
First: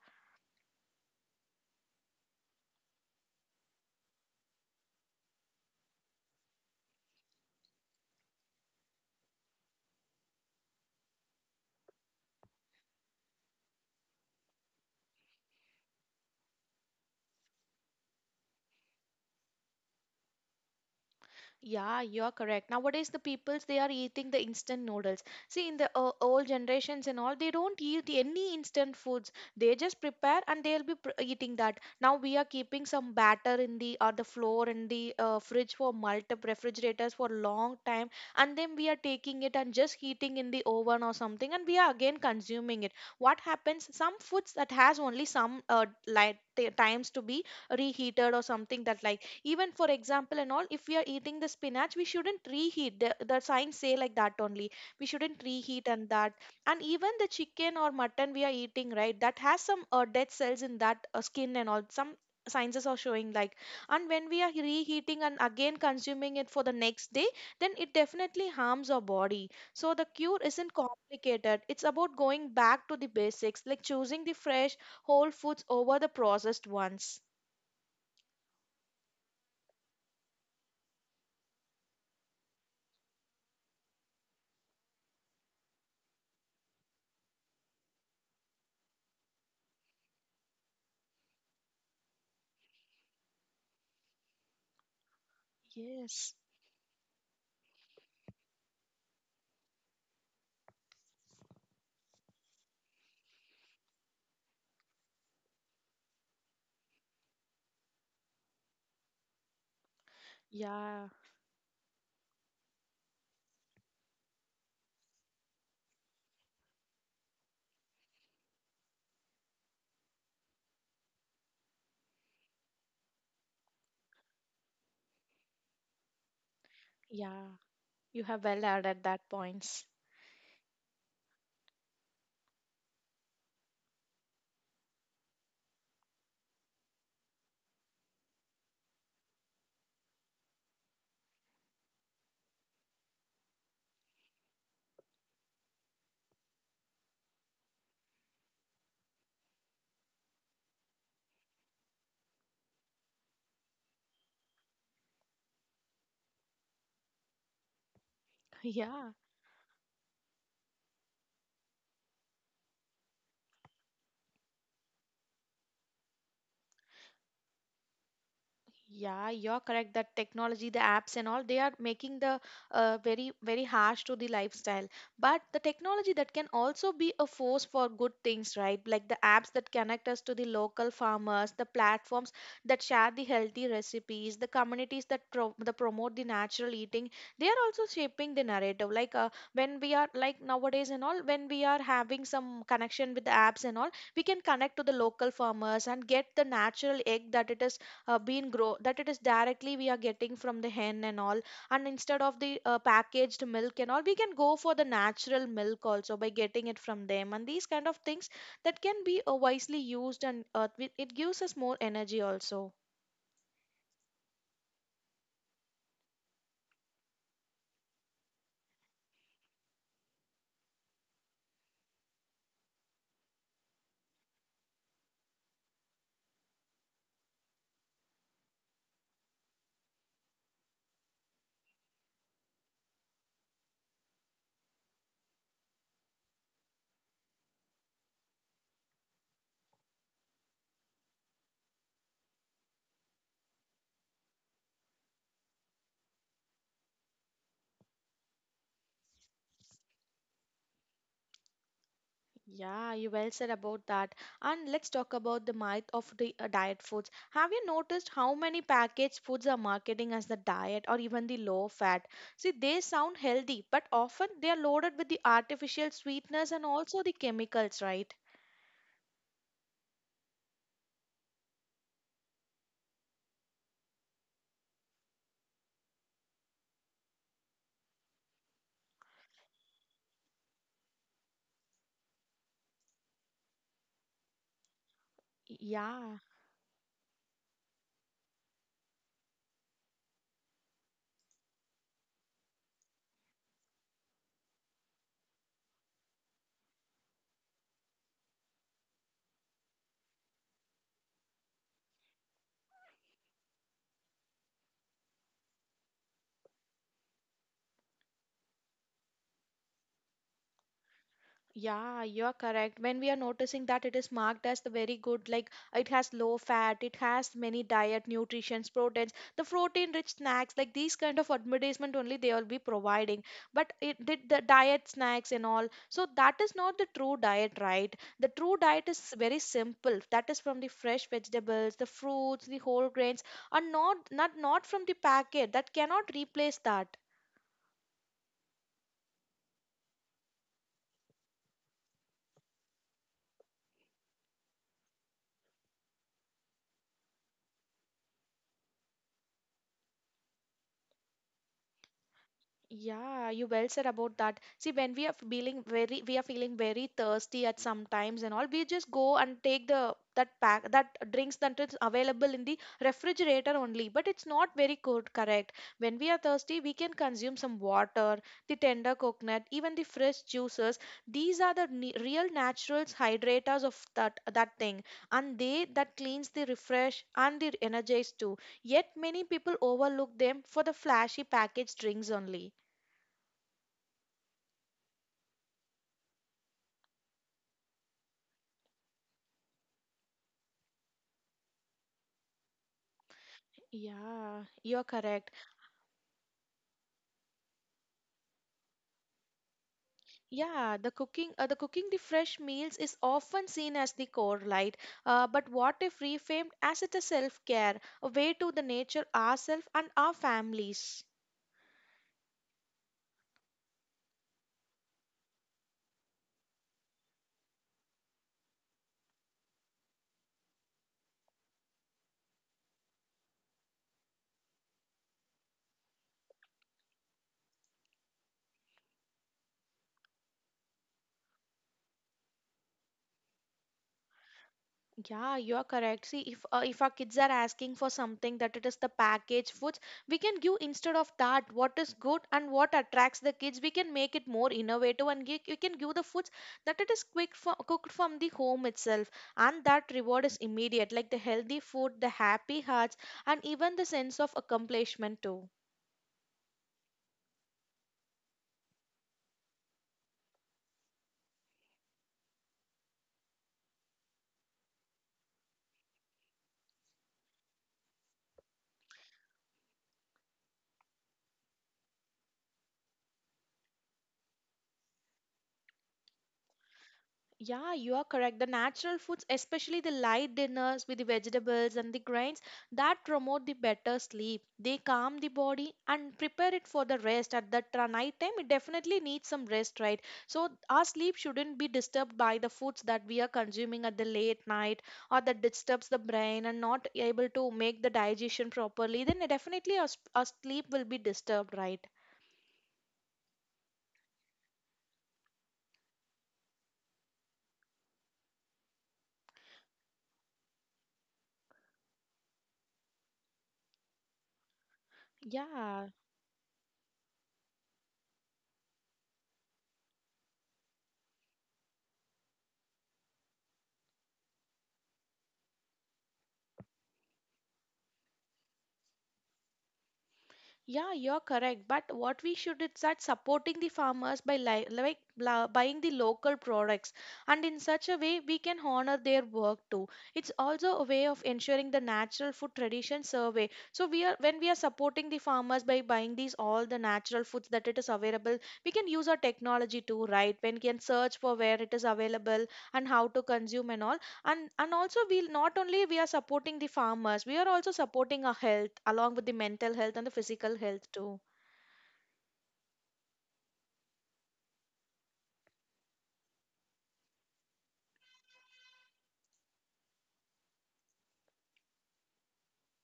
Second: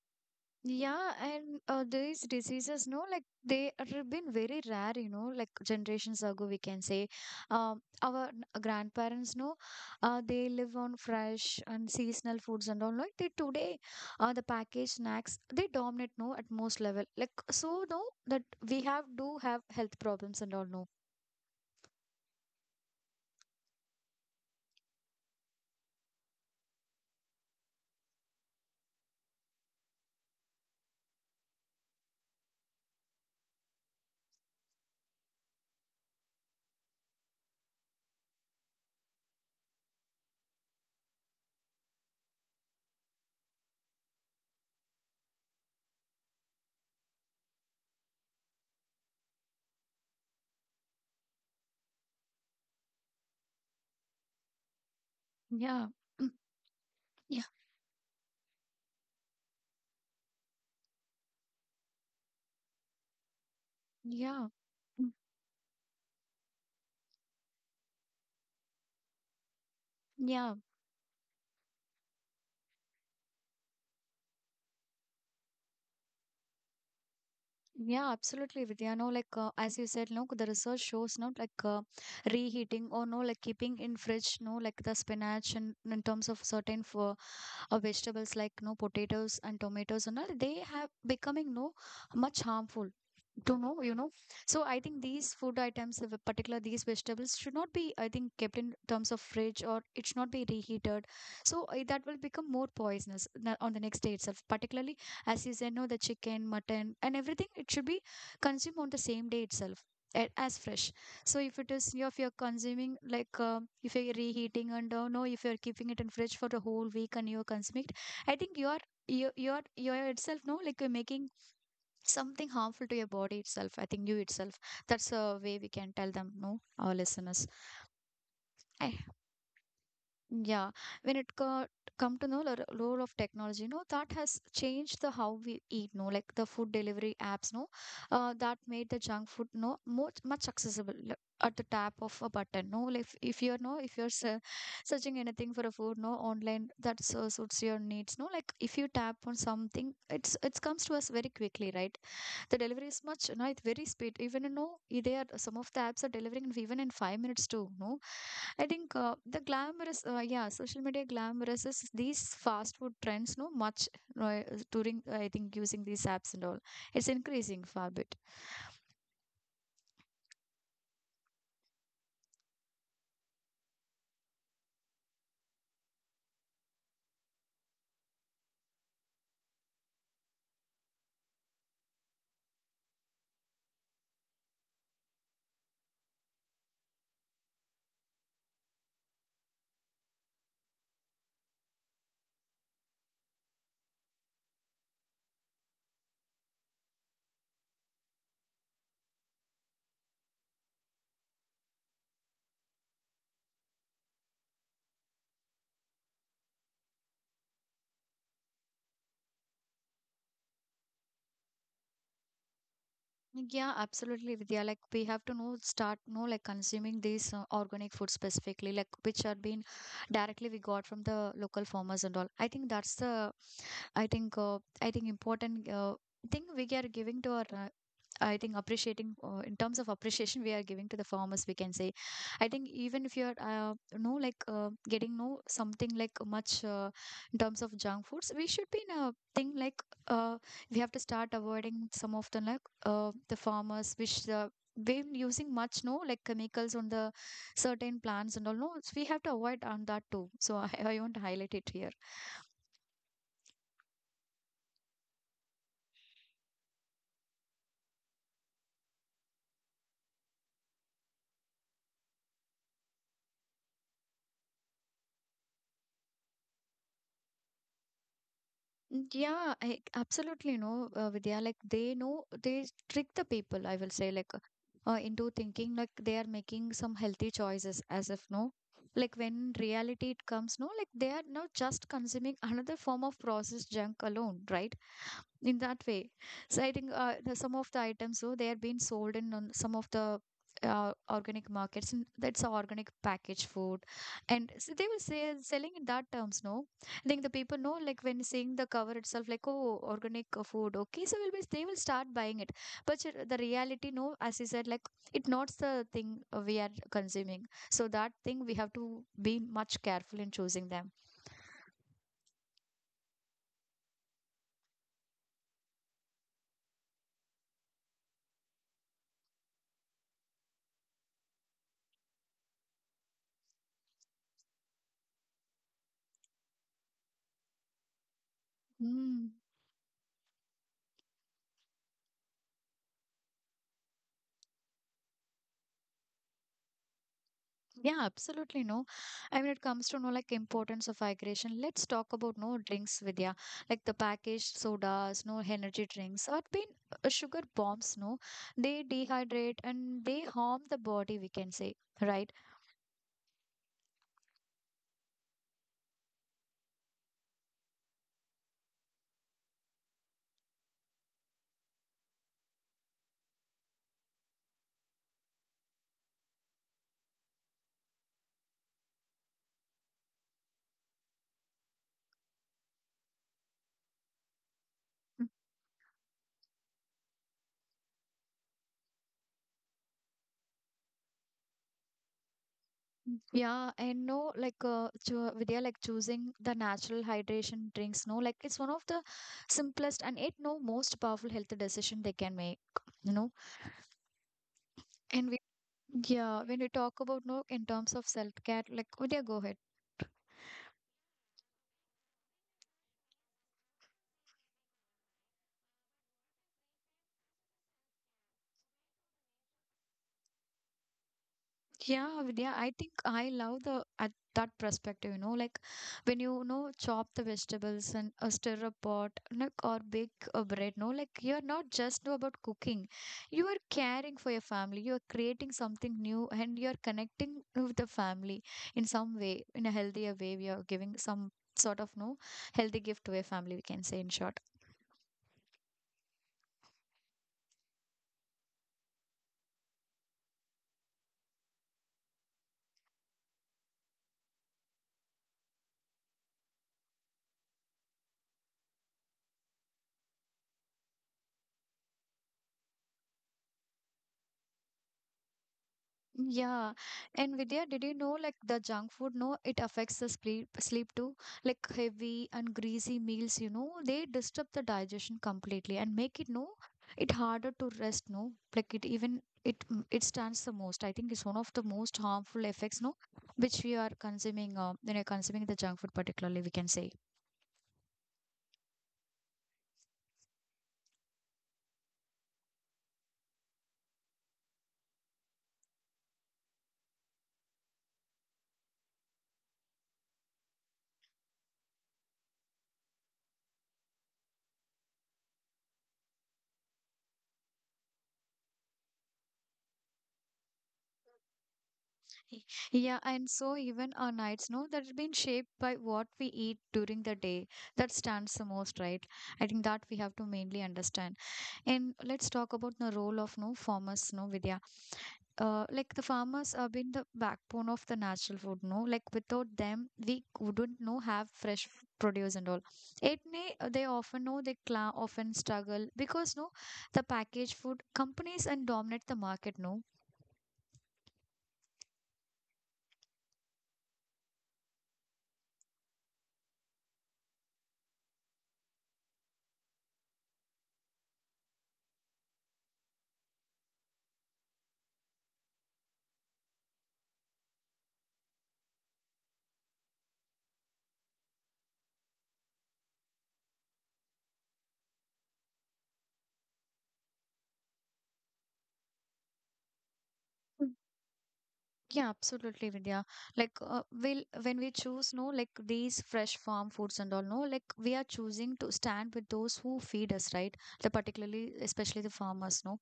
Speaker 1: Yeah, and these diseases, no, like they have been very rare, you know, like generations ago, we can say. Our grandparents, no, they live on fresh and seasonal foods and all. Like they today, the packaged snacks they dominate, no, at most level. Like so, no, that we have do have health problems and all, no.
Speaker 2: Yeah, you are correct. Nowadays, the peoples they are eating the instant noodles. See, in the old generations and all, they don't eat any instant foods. They just prepare and they'll be pr eating that. Now we are keeping some batter in the or the floor in the fridge for multiple refrigerators for long time, and then we are taking it and just heating in the oven or something, and we are again consuming it. What happens? Some foods that has only some light times to be reheated or something that like, even for example and all, if we are eating the spinach, we shouldn't reheat the signs say like that only we shouldn't
Speaker 1: Yeah,
Speaker 2: reheat and that. And even the
Speaker 1: yeah,
Speaker 2: chicken or mutton we are eating, right, that has some dead cells in that skin and all. Some sciences are showing like, and when we
Speaker 1: yeah,
Speaker 2: are
Speaker 1: Mm,
Speaker 2: reheating and again consuming it for the next day, then it definitely harms our body. So the cure
Speaker 1: yeah.
Speaker 2: isn't complicated. It's about going back to the basics, like choosing the fresh whole foods over the processed ones.
Speaker 1: Yeah, absolutely, Vidya. No, like as you said, no, the research shows, no, like reheating or no, like keeping in fridge, no, like the spinach and in terms of certain for vegetables like no potatoes and tomatoes and all, they have becoming no much harmful to know, you know. So I think these food items, in
Speaker 2: Yes.
Speaker 1: particular these vegetables, should not be, I think, kept in terms of fridge or it should not be reheated. So that will become more poisonous on the next day itself, particularly. As you said, no, the chicken, mutton and everything, it should be consumed on the same day itself, as fresh.
Speaker 2: Yeah.
Speaker 1: So if it is, if you're consuming like if you're reheating and no, if you're keeping it in fridge for the whole week and you're consuming it, I think you're you're itself, no, like you're making something harmful to your body itself. I think you itself. That's a way we can tell them, no, our
Speaker 2: Yeah,
Speaker 1: listeners.
Speaker 2: you have well
Speaker 1: I
Speaker 2: added that points.
Speaker 1: yeah, when it got come to know the role of technology, no, that has changed the how we eat, no, like the food delivery apps, no, that made the junk food, no, much accessible like, at the tap of a button, no, like if you're no, if you're searching anything for a food, no, online that suits your needs, no, like if you tap on something, it comes to us very quickly, right? The delivery is much, no, it's very speed. Even, you know, they are, some of the apps are delivering even in 5 minutes too, no? I think
Speaker 2: Yeah.
Speaker 1: the glamorous, yeah, social media glamorous is these fast food trends, no, much uh, during, I think, using these apps and all. It's increasing far bit.
Speaker 2: Yeah, you're correct that technology, the apps and all, they are making the very, very harsh to the lifestyle. But the technology that can also be a force for good things, right? Like the apps that connect us to the local farmers, the platforms that share the healthy recipes, the communities that promote the natural eating, they are also shaping the narrative. Like when we are like nowadays and all, when we are having some connection with the apps and all, we can connect to the local farmers and get the natural egg that it is been grow that it is directly we are getting from the hen and all, and instead of the packaged milk and all, we can go for the natural milk also by getting it from them, and these kind of things that can be wisely used, and it gives us more energy also.
Speaker 1: Yeah, absolutely, Vidya. Like we have to know start know like consuming these organic food specifically, like which are being directly we got from the local farmers and all. I think that's the I think important thing we are giving to our I think appreciating in terms of appreciation we are giving to the farmers, we can say. I think even if you're no like getting no something like much in terms of junk foods, we should be in a thing like uh, we have to start avoiding some of the like the farmers which been using much no like chemicals on the certain plants and all, no, so we have to avoid on that too. So I want to highlight it here.
Speaker 2: Yeah, you well said about that. And let's talk about the myth of the diet foods. Have you noticed how many packaged foods are marketing as the diet or even the low fat? See, they sound healthy, but often they are loaded with the artificial sweeteners and also the chemicals, right?
Speaker 1: Mm, yeah, I absolutely know, vidya, like they know they trick the people, I will say, like into thinking like they are making some healthy choices, as if no, like when reality it comes, no, like they are now just consuming another form of processed junk alone, right, in that way.
Speaker 2: Yeah.
Speaker 1: So I think some of the items, so they are being sold in on some of the organic markets, and that's a organic packaged food, and so they were say, selling in that terms. No, I think the people know, like when seeing the cover itself, like oh, organic food, okay, so will be they will start buying it. But the reality, no, as you said, like it not the thing we are consuming. So that thing we have to be much careful in choosing them.
Speaker 2: Yeah, you're correct. When we are noticing that it is marked as the very good, like it has low fat, it has many diet, nutrition, proteins, the protein-rich snacks, like these kind of advertisement only they will be providing. But it did the diet snacks and all. So that is not the true diet, right? The true diet is
Speaker 1: Mm.
Speaker 2: very simple. That is from the fresh vegetables, the fruits, the whole grains, and not from the packet. That cannot replace that.
Speaker 1: Yeah, absolutely no. I mean, it comes to know like importance of hydration. Let's talk about no drinks, Vidya, like the packaged sodas, no energy drinks, or been sugar bombs. No, they dehydrate and they harm the body, we can say, right?
Speaker 2: Yeah, you well said about that. See, when we are feeling very, we are feeling very thirsty at some times and all, we just go and take the that pack that drinks that is available in the refrigerator only. But it's not very good, correct. When we are thirsty, we can consume some water, the tender coconut, even the fresh juices. These are the real natural hydrators of that thing,
Speaker 1: Mm.
Speaker 2: and they that cleans the refresh and the energize too. Yet many people overlook them for the flashy packaged drinks only.
Speaker 1: Yeah, and no, like cho Vidya, like choosing the natural hydration drinks. No, like it's one of the simplest and it no most powerful health decision they can make, you know.
Speaker 2: Yeah, you're
Speaker 1: and
Speaker 2: correct.
Speaker 1: we yeah, when we talk about no in terms of self care, like Vidya, go ahead.
Speaker 2: Yeah, the cooking, the cooking the fresh meals is often seen as the core, right? But what if reframed as it a self-care, a way to the nature, ourselves, and our families?
Speaker 1: Yeah, Vidya, I think I love the at that perspective, you know, like when you know, chop the vegetables and stir a pot like, or bake a bread, no, like you're not just know about cooking. You are caring for your family. You are creating something new and you're connecting with the family in some way, in a healthier way. We are giving some sort of no healthy gift to a family, we can say in short.
Speaker 2: Yeah, you are correct. See, if our kids are asking for something that it is the packaged foods, we can give instead of that what is good and what attracts the kids. We can make it more innovative and you can give the foods that it is quick for, cooked from the home itself, and that reward is immediate, like the healthy food, the happy hearts, and even the sense of accomplishment too.
Speaker 1: Yeah, and Vidya, did you know like the junk food? No, it affects the sleep too. Like heavy and greasy meals, you know, they disturb the digestion completely and make it no, it harder to rest. No, like it even it mm, it stands the most. I think it's one of the most harmful effects. No, which we are consuming. When you're consuming the junk food, particularly, we can say.
Speaker 2: Yeah, you are correct. The natural foods, especially the light dinners with the vegetables and the grains, that promote the better sleep. They calm the body and prepare it for the rest at the night time. It definitely needs some rest, right? So our sleep shouldn't be disturbed by the foods that we are consuming at the late night, or that disturbs the brain and not able to make the digestion properly. Then definitely our sleep will be disturbed, right?
Speaker 1: Yeah, and so even our nights, no, that has been shaped by what we eat during the day. That stands the most, right? I think that we have to mainly understand. And let's talk about the role of no farmers, no Vidya.
Speaker 2: Yeah.
Speaker 1: Like the farmers have been the backbone of the natural food, no. Like without them, we wouldn't no have fresh produce and all. It may they often know they cla often struggle because no, the packaged food companies and dominate the market, no.
Speaker 2: Yeah, you're correct. But what we should is that supporting the farmers by li like la- buying the local products, and in such a way we can honor their work too. It's also a way of ensuring the natural food tradition survey. So we are when we are supporting the farmers by buying these all the natural foods that it is available, we can use our technology too, right? When we can search for where it is available and how to consume and all. And also, we not only we are supporting the farmers, we are also supporting our health along with the mental health and the physical health too.
Speaker 1: Yeah, absolutely, Vidya. Like, when we choose, no, like these fresh farm foods and all, no, like we are choosing to stand with those who feed us, right? The particularly, especially the farmers, no.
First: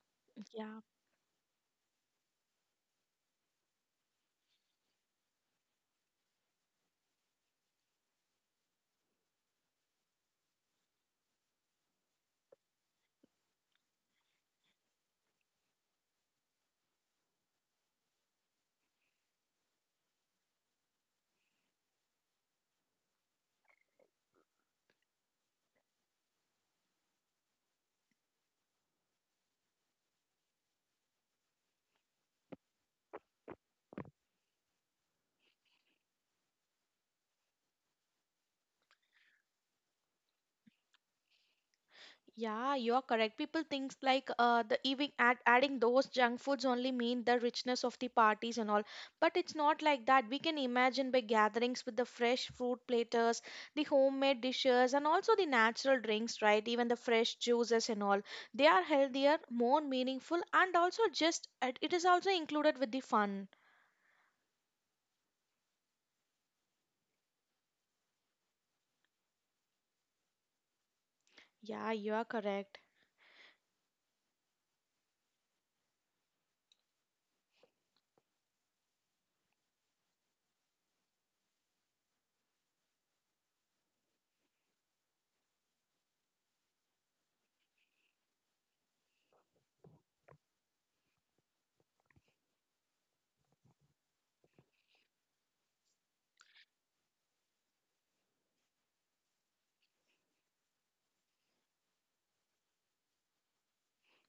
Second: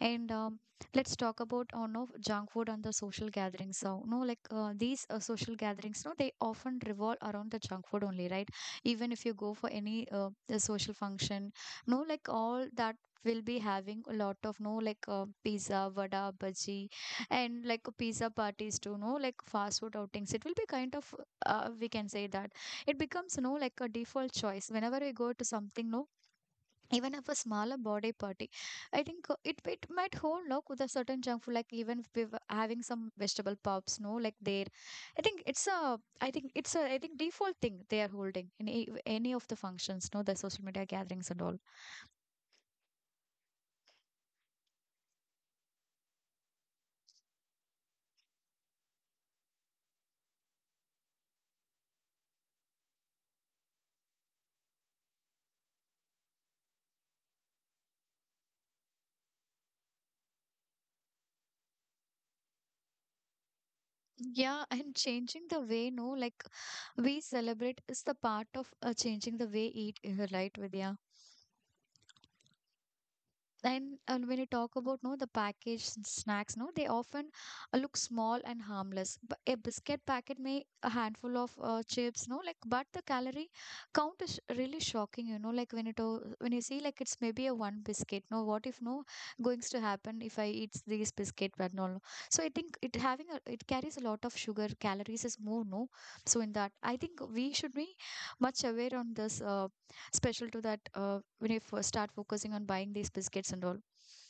Speaker 1: And
Speaker 2: Yeah,
Speaker 1: Let's talk about oh no junk food and the social gatherings. So no, like these social gatherings, no, they often revolve around the junk food only, right? Even if you go for any the social function, no, like all that will be having a lot of no like pizza, vada, bhaji, and like pizza parties too. No, like fast food outings. It will be kind of we can say that it becomes no like a default choice whenever we go to something no, even if a smaller body party, i think it might hold no with a certain junk food, like even if we were having some vegetable pops no, like there I think it's a I think it's a I think default thing they are holding in any of the functions no, the social media gatherings and all.
Speaker 2: yeah, you are correct. People thinks like the even adding those junk foods only mean the richness of the parties and all. But it's not like that. We can imagine by gatherings with the fresh fruit platters, the homemade dishes, and also the natural drinks, right? Even the fresh juices and all, they are healthier, more meaningful, and also just it is also included with the fun.
Speaker 1: Yeah, and changing the way no like we celebrate is the part of changing the way eat, right Vidya.
Speaker 2: Yeah, you are correct.
Speaker 1: And when you talk about no the packaged snacks, no, they often look small and harmless, but a biscuit packet may a handful of chips no, like but the calorie count is really shocking, you know, like when when you see like it's maybe a one biscuit no, what if no goings to happen if I eat these biscuit, but no no. So I think it having it carries a lot of sugar calories is more no. So in that I think we should be much aware on this special to that when you first start focusing on buying these biscuits and all.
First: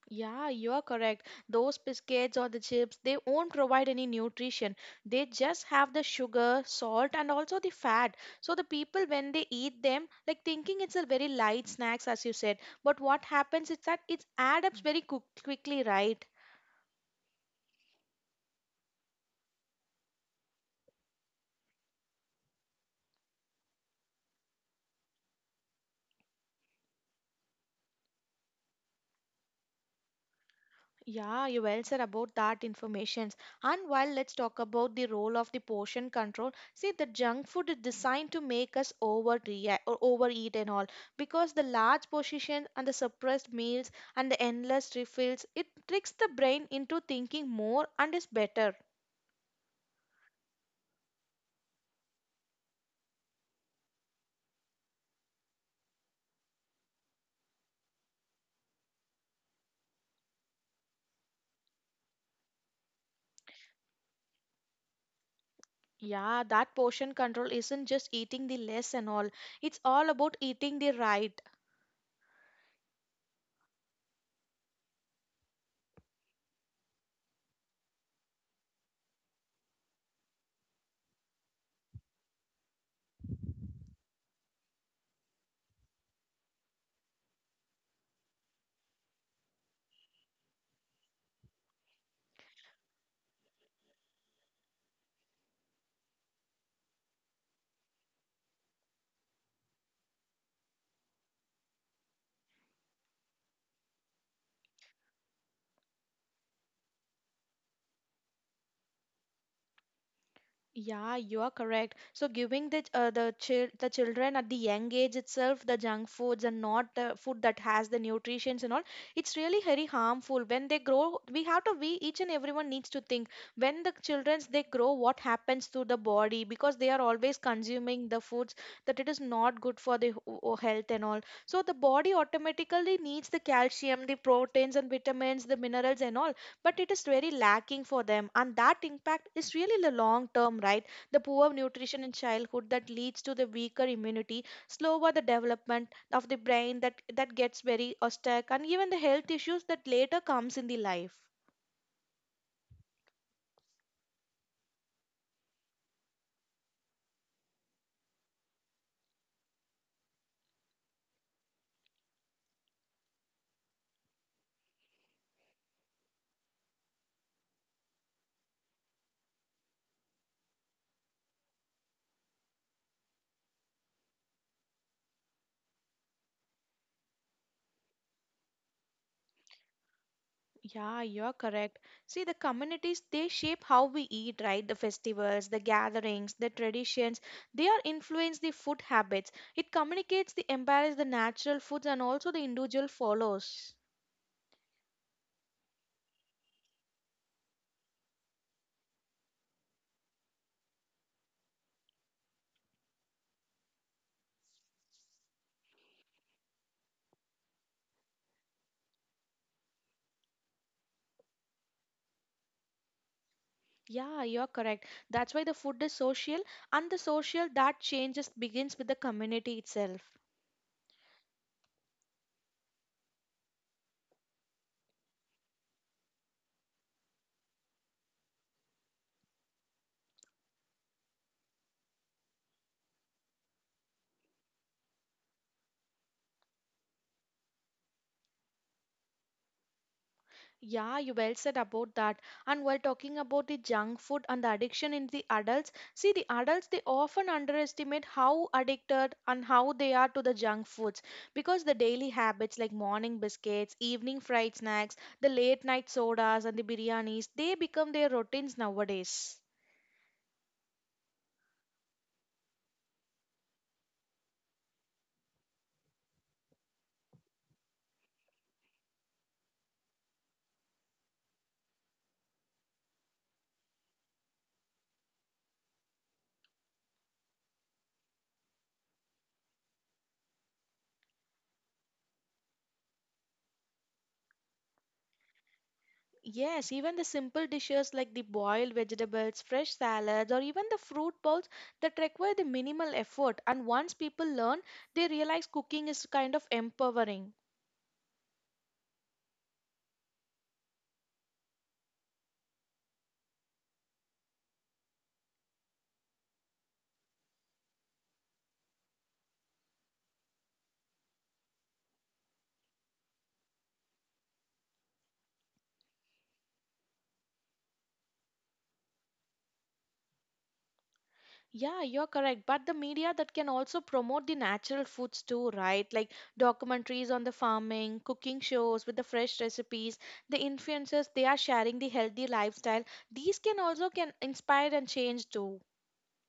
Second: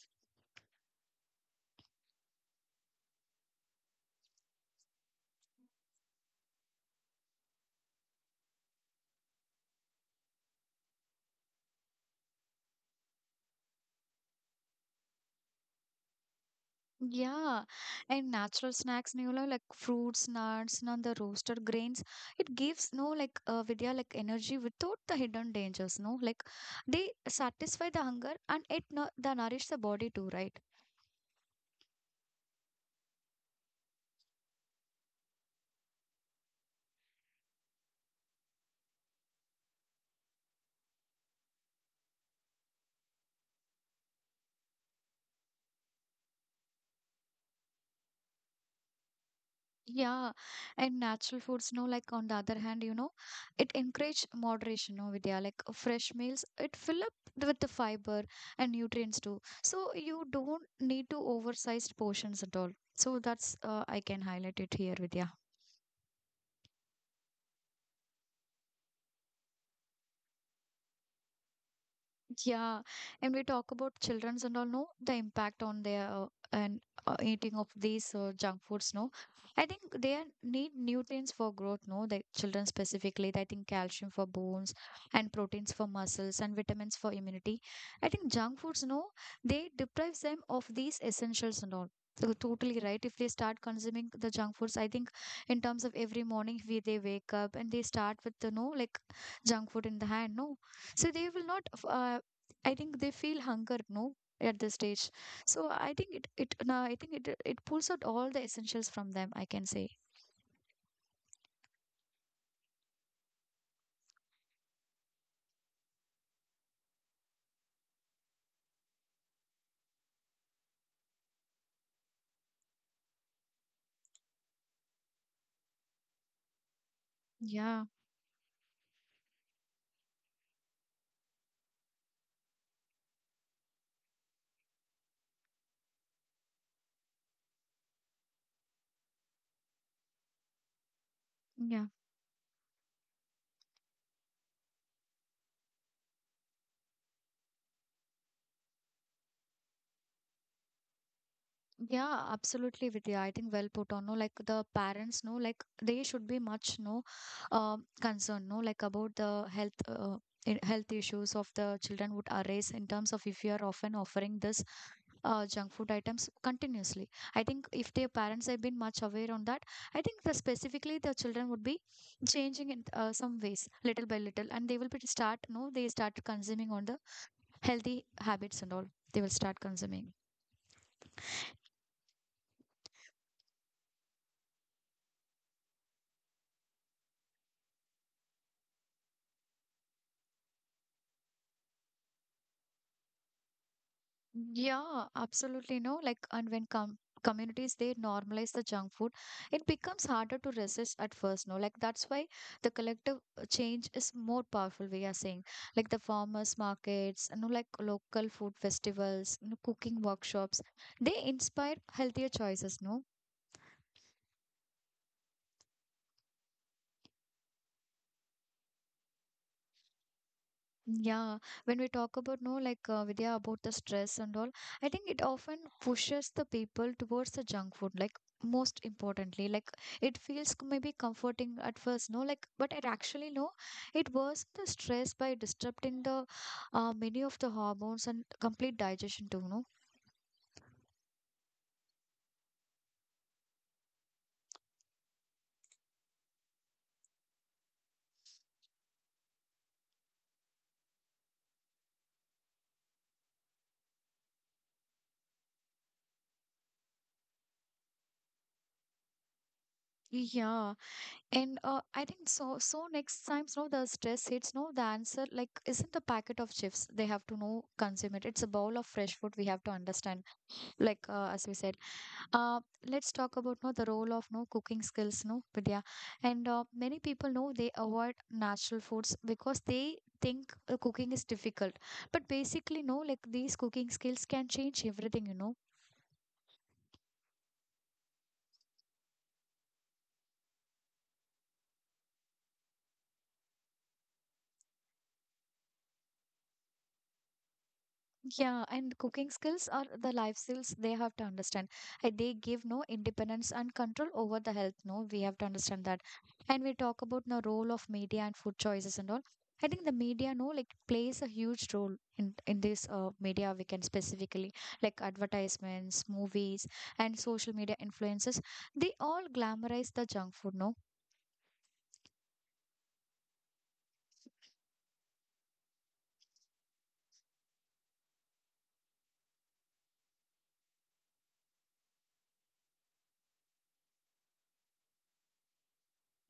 Speaker 2: Yeah, you are correct. Those biscuits or the chips, they won't provide any nutrition. They just have the sugar, salt, and also the fat. So the people, when they eat them, like thinking it's a very light snacks, as you said. But what happens is that it adds up very quickly, right?
Speaker 1: Yeah, and natural snacks, you know, like fruits, nuts, and the roasted grains. It gives no like Vidya like energy without the hidden dangers. No, like they satisfy the hunger and the nourish the body too, right?
Speaker 2: Yeah, you well said about that information. And while let's talk about the role of the portion control, see the junk food is designed to make us overreact or overeat and all, because the large portion and the suppressed meals and the endless refills, it tricks the brain into thinking more and is better.
Speaker 1: Yeah, and natural foods, no, like on the other hand, you know, it encourage moderation, no, Vidya, like fresh meals, it fill up with the fiber and nutrients too. So you don't need to oversized portions at all. So that's, I can highlight it here, Vidya.
Speaker 2: Yeah, that portion control isn't just eating the less and all. It's all about eating the right.
Speaker 1: Yeah, and we talk about childrens and all, no, the impact on their and eating of these junk foods, no. I think they are- need nutrients for growth, no. The children specifically, I think calcium for bones and proteins for muscles and vitamins for immunity. I think junk foods, no, they deprives them of these essentials and all. So totally right. If they start consuming the junk foods, I think in terms of every morning we they wake up and they start with the no like junk food in the hand, no, so they will not I think they feel hunger, no, at this stage. So I think it it now I think it it pulls out all the essentials from them, I can say,
Speaker 2: Yeah, you are correct. So giving the children at the young age itself the junk foods and not the food that has the nutrients and all, it's really very harmful. When they grow, we have to we each and everyone needs to think, when the childrens they grow, what happens to the body because they are always
Speaker 1: yeah,
Speaker 2: consuming the foods that it is not good for the health and all. So the body automatically needs the calcium, the proteins and vitamins, the minerals and all, but it is very lacking for them, and that impact is really the long term, right? The poor
Speaker 1: yeah.
Speaker 2: nutrition in childhood that leads to the weaker immunity, slower the development of the brain, that gets very stuck, and even the health issues that later comes in the life.
Speaker 1: Yeah, absolutely, Vidya. I think well put on. No, like the parents no, like they should be much no concerned, no, like about the health health issues of the children would arise in terms of if you are often offering this junk food items continuously. I think if their parents have been much aware on that, I think the specifically the children would be changing in some ways, little by little, and they will be start. No, they start consuming on the healthy habits and all. They will start consuming.
Speaker 2: Yeah, you're correct. See, the communities, they shape how we eat, right? The festivals, the gatherings, the traditions, they are influence the food habits. It communicates the embrace the natural foods and also the individual follows.
Speaker 1: Yeah, absolutely. No, like, and when communities they normalize the junk food, it becomes harder to resist at first. No, like that's why the collective change is more powerful, we are saying, like the farmers markets, you know, like local food festivals, you know, cooking workshops, they inspire healthier choices, no.
Speaker 2: Yeah, you're correct. That's why the food is social, and the social that changes begins with the community itself.
Speaker 1: Yeah, when we talk about no, like Vidya, about the stress and all, I think it often pushes the people towards the junk food. Like most importantly, like it feels maybe comforting at first, no, like but it actually no, it worsens the stress by disrupting the many of the hormones and complete digestion too, no.
Speaker 2: Yeah, you well said about that. And while talking about the junk food and the addiction in the adults, see the adults they often underestimate how addicted and how they are to the junk foods, because the daily habits like morning biscuits, evening fried snacks, the late night sodas and the biryanis, they become their routines nowadays.
Speaker 1: Yeah, and I think so. So next times, no, the stress hits, no, the answer like isn't the packet of chips. They have to no consume it. It's a bowl of fresh food. We have to understand, like as we said, uh, let's talk about no the role of no cooking skills no Vidya. And many people know they avoid natural foods because they think cooking is difficult, but basically no like these cooking skills can change everything, you know.
Speaker 2: Yes, even the simple dishes like the boiled vegetables, fresh salads, or even the fruit bowls that require the minimal effort. And once people learn, they realize cooking is kind of empowering.
Speaker 1: Yeah, and cooking skills are the life skills they have to understand. They give no independence and control over the health. No, we have to understand that. And we talk about the role of media and food choices and all. I think the media, no, like plays a huge role in this media. We can specifically like advertisements, movies, and social media influences. They all glamorize the junk food, no.
Speaker 2: Yeah, you're correct. But the media that can also promote the natural foods too, right? Like documentaries on the farming, cooking shows with the fresh recipes, the influencers they are sharing the healthy lifestyle. These can also can inspire and change too.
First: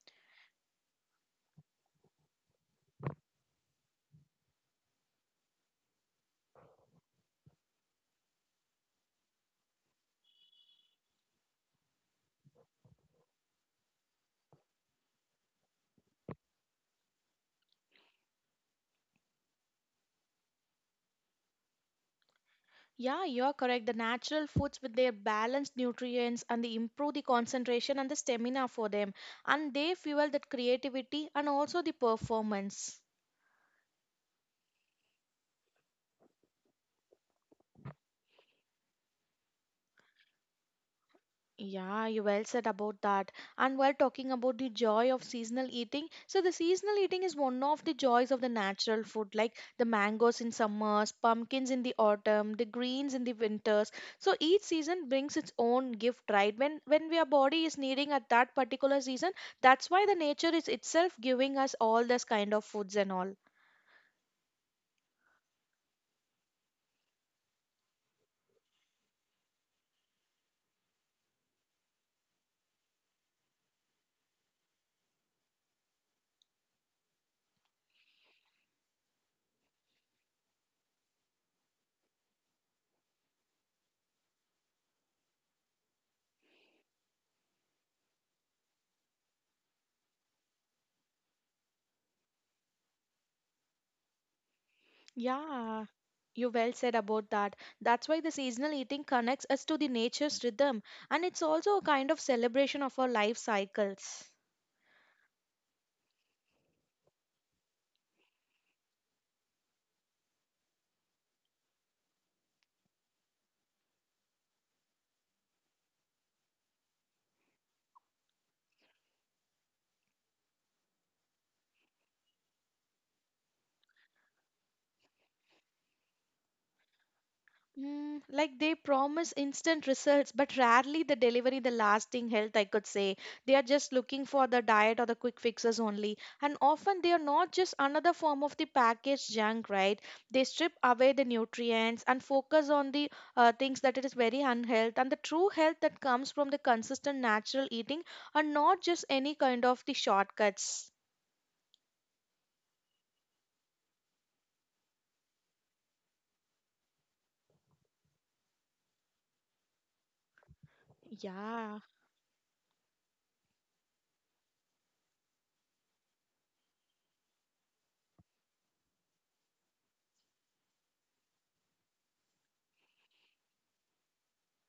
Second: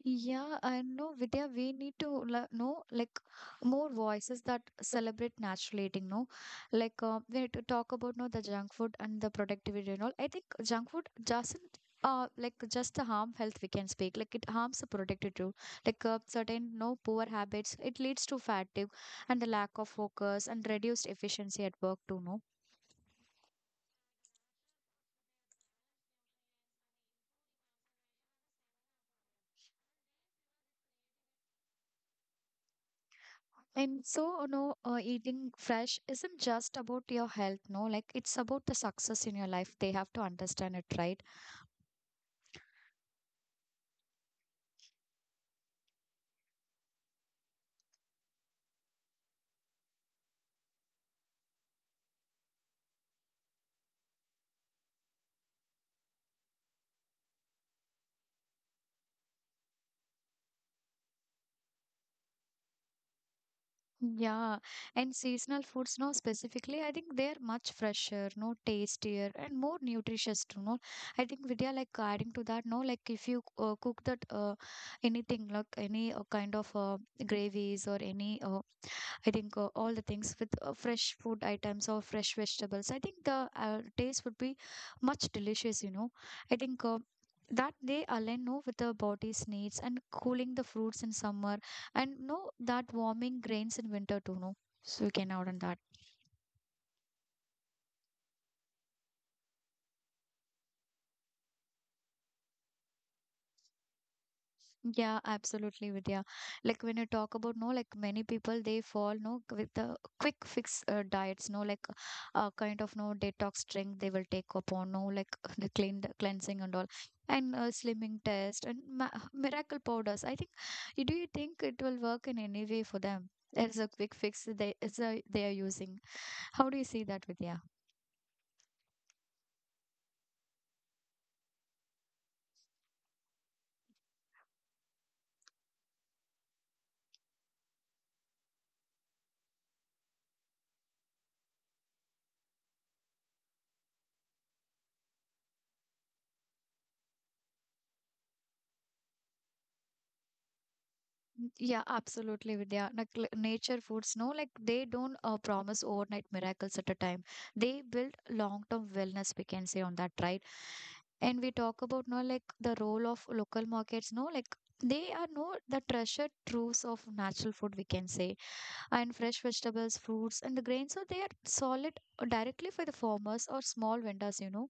Speaker 1: Yeah, I know, Vidya, we need to know like more voices that celebrate natural eating, no? Like we need to talk about no the junk food and the productivity and all. I think junk food doesn't like just the harm health, we can speak. Like it harms the productivity too. Like certain no poor habits, it leads to fatigue and the lack of focus and reduced efficiency at work too, no?
Speaker 2: Yeah, you're correct. The natural foods with their balanced nutrients, and they improve the concentration and the stamina for them. And they fuel that creativity and also the performance.
Speaker 1: And so, no, know, eating fresh isn't just about your health, no, like it's about the success in your life. They have to understand it, right?
Speaker 2: Yeah, you well said about that. And while talking about the joy of seasonal eating, so the seasonal eating is one of the joys of the natural food, like the mangoes in summers, pumpkins in the autumn, the greens in the winters. So each season brings its own gift, right? When our body is needing at that particular season, that's why the nature is itself giving us all this kind of foods and all.
Speaker 1: Yeah, and seasonal foods no, specifically, I think they're much fresher, no tastier, and more nutritious too. No, I think Vidya like adding to that. No, like if you cook that, anything like any, kind of, gravies or any, I think all the things with fresh food items or fresh vegetables, I think the taste would be much delicious. I think. That they align no with the body's needs and cooling the fruits in summer and no, that warming grains in winter too, no? So we can add on that.
Speaker 2: Yeah, you well said about that. That's why the seasonal eating connects us to the nature's rhythm, and it's also a kind of celebration of our life cycles.
Speaker 1: Yeah, absolutely, Vidya. Like when you talk about no, like many people they fall no with the quick fix diets, no like kind of no detox drink they will take upon, no like the cleansing and all, and slimming test and ma miracle powders. I think, do you think it will work in any way for them? There's a quick fix they are using. How do you see that, Vidya?
Speaker 2: Mm, like they promise instant results, but rarely they deliver the lasting health, I could say. They are just looking for the diet or the quick fixes only. And often they are not just another form of the packaged junk, right? They strip away the nutrients and focus on the things that it is very unhealth, and the true health that comes from the consistent natural eating and not just any kind of the shortcuts.
Speaker 1: Yeah, absolutely, Vidya. Like nature foods, no, like they don't promise overnight miracles at a time. They build long-term wellness, we can say on that, right? And we
Speaker 2: Yeah.
Speaker 1: talk about no, like the role of local markets, no, like they are no the treasured troves of natural food, we can say, and fresh vegetables, fruits, and the grains. So they are solid directly for the farmers or small vendors, you know.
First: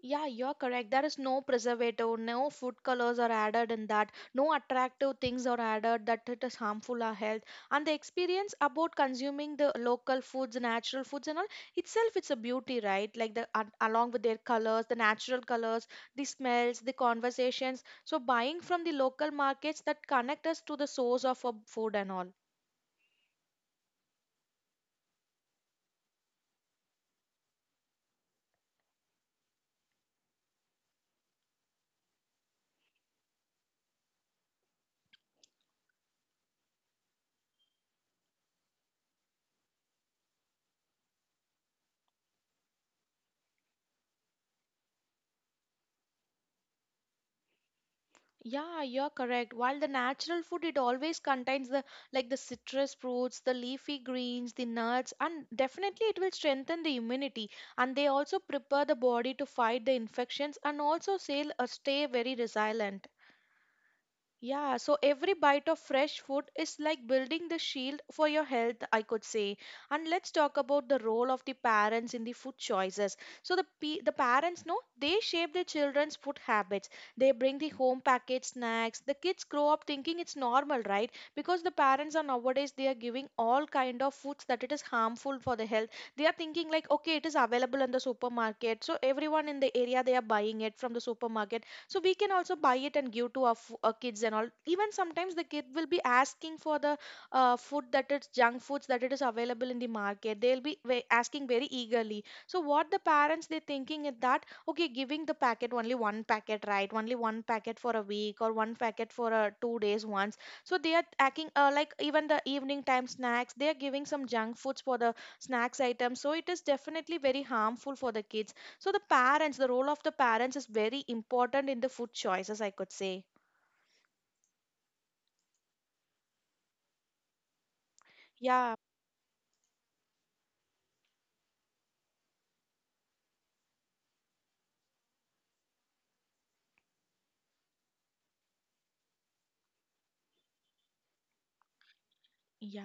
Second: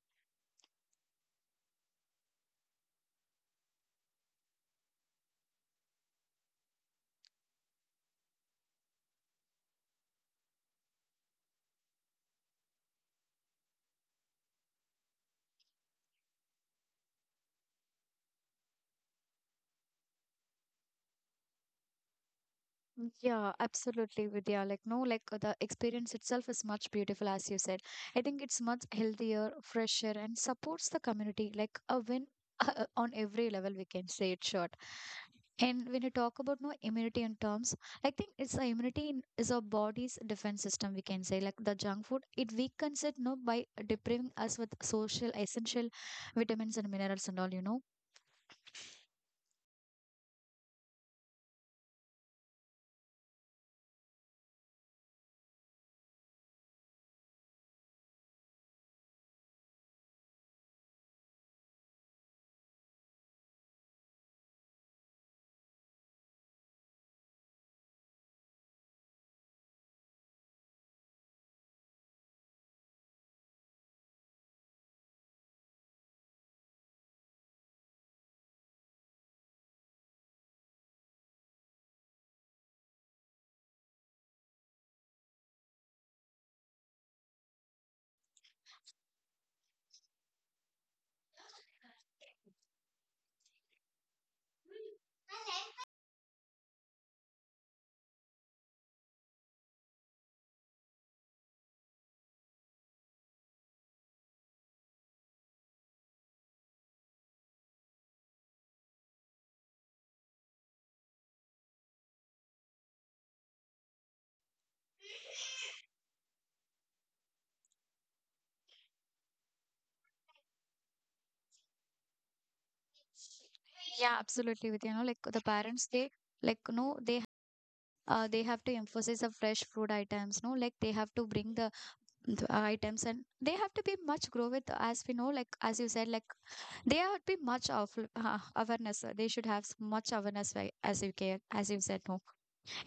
Speaker 2: Yeah, you're correct. There is no preservative, no food colors are added in that, no attractive things are added that it is harmful our health. And the experience about consuming the local foods, natural foods and all, itself it's a beauty, right? Like along with their colors, the natural colors, the smells, the conversations. So buying from the local markets that connect us to the source of our food and all.
Speaker 1: Yeah, absolutely, Vidya. Like, no, like the experience itself is much beautiful, as you said. I think it's much healthier, fresher, and supports the community like a win on every level. We can say it short. And when you talk about no immunity in terms, I think it's a immunity in, is our body's defense system. We can say like the junk food, it weakens it no by depriving us with social essential vitamins and minerals and all. You know,
Speaker 2: Yeah, you're correct. While the natural food, it always contains the like the citrus fruits, the leafy greens, the nuts, and definitely it will strengthen the immunity. And they also prepare the body to fight the infections and also stay very resilient. Yeah, so every bite of fresh food is like building the shield for your health, I could say. And let's talk about the role of the parents in the food choices. So the parents know, they shape their children's food habits. They bring the home packaged snacks. The kids grow up thinking it's normal, right? Because the parents are nowadays they are giving all kind of foods that it is harmful for the health. They are thinking like, okay, it is available in the supermarket, so everyone in the area they are buying it from the supermarket, so we can also buy it and give to our kids and all. Even sometimes the kid will be asking for the food that is junk foods that it is available in the market, they'll be asking very eagerly. So what the parents they thinking is that, okay, giving the packet, only one packet, right? Only one packet for a week or one packet for a 2 days once. So they are acting like even the evening time snacks they are giving some junk foods for the snacks items, so it is definitely very harmful for the kids. So the parents, the role of the parents is very important in the food choices, I could say.
Speaker 1: yeah, absolutely. With you know, like the parents, they like no, they have to
Speaker 2: Yeah,
Speaker 1: emphasize the fresh food items no like they have to bring the items and they have to be much grow with as we know like as you said like they have to be much of awareness they should have much awareness right, as you care as you said no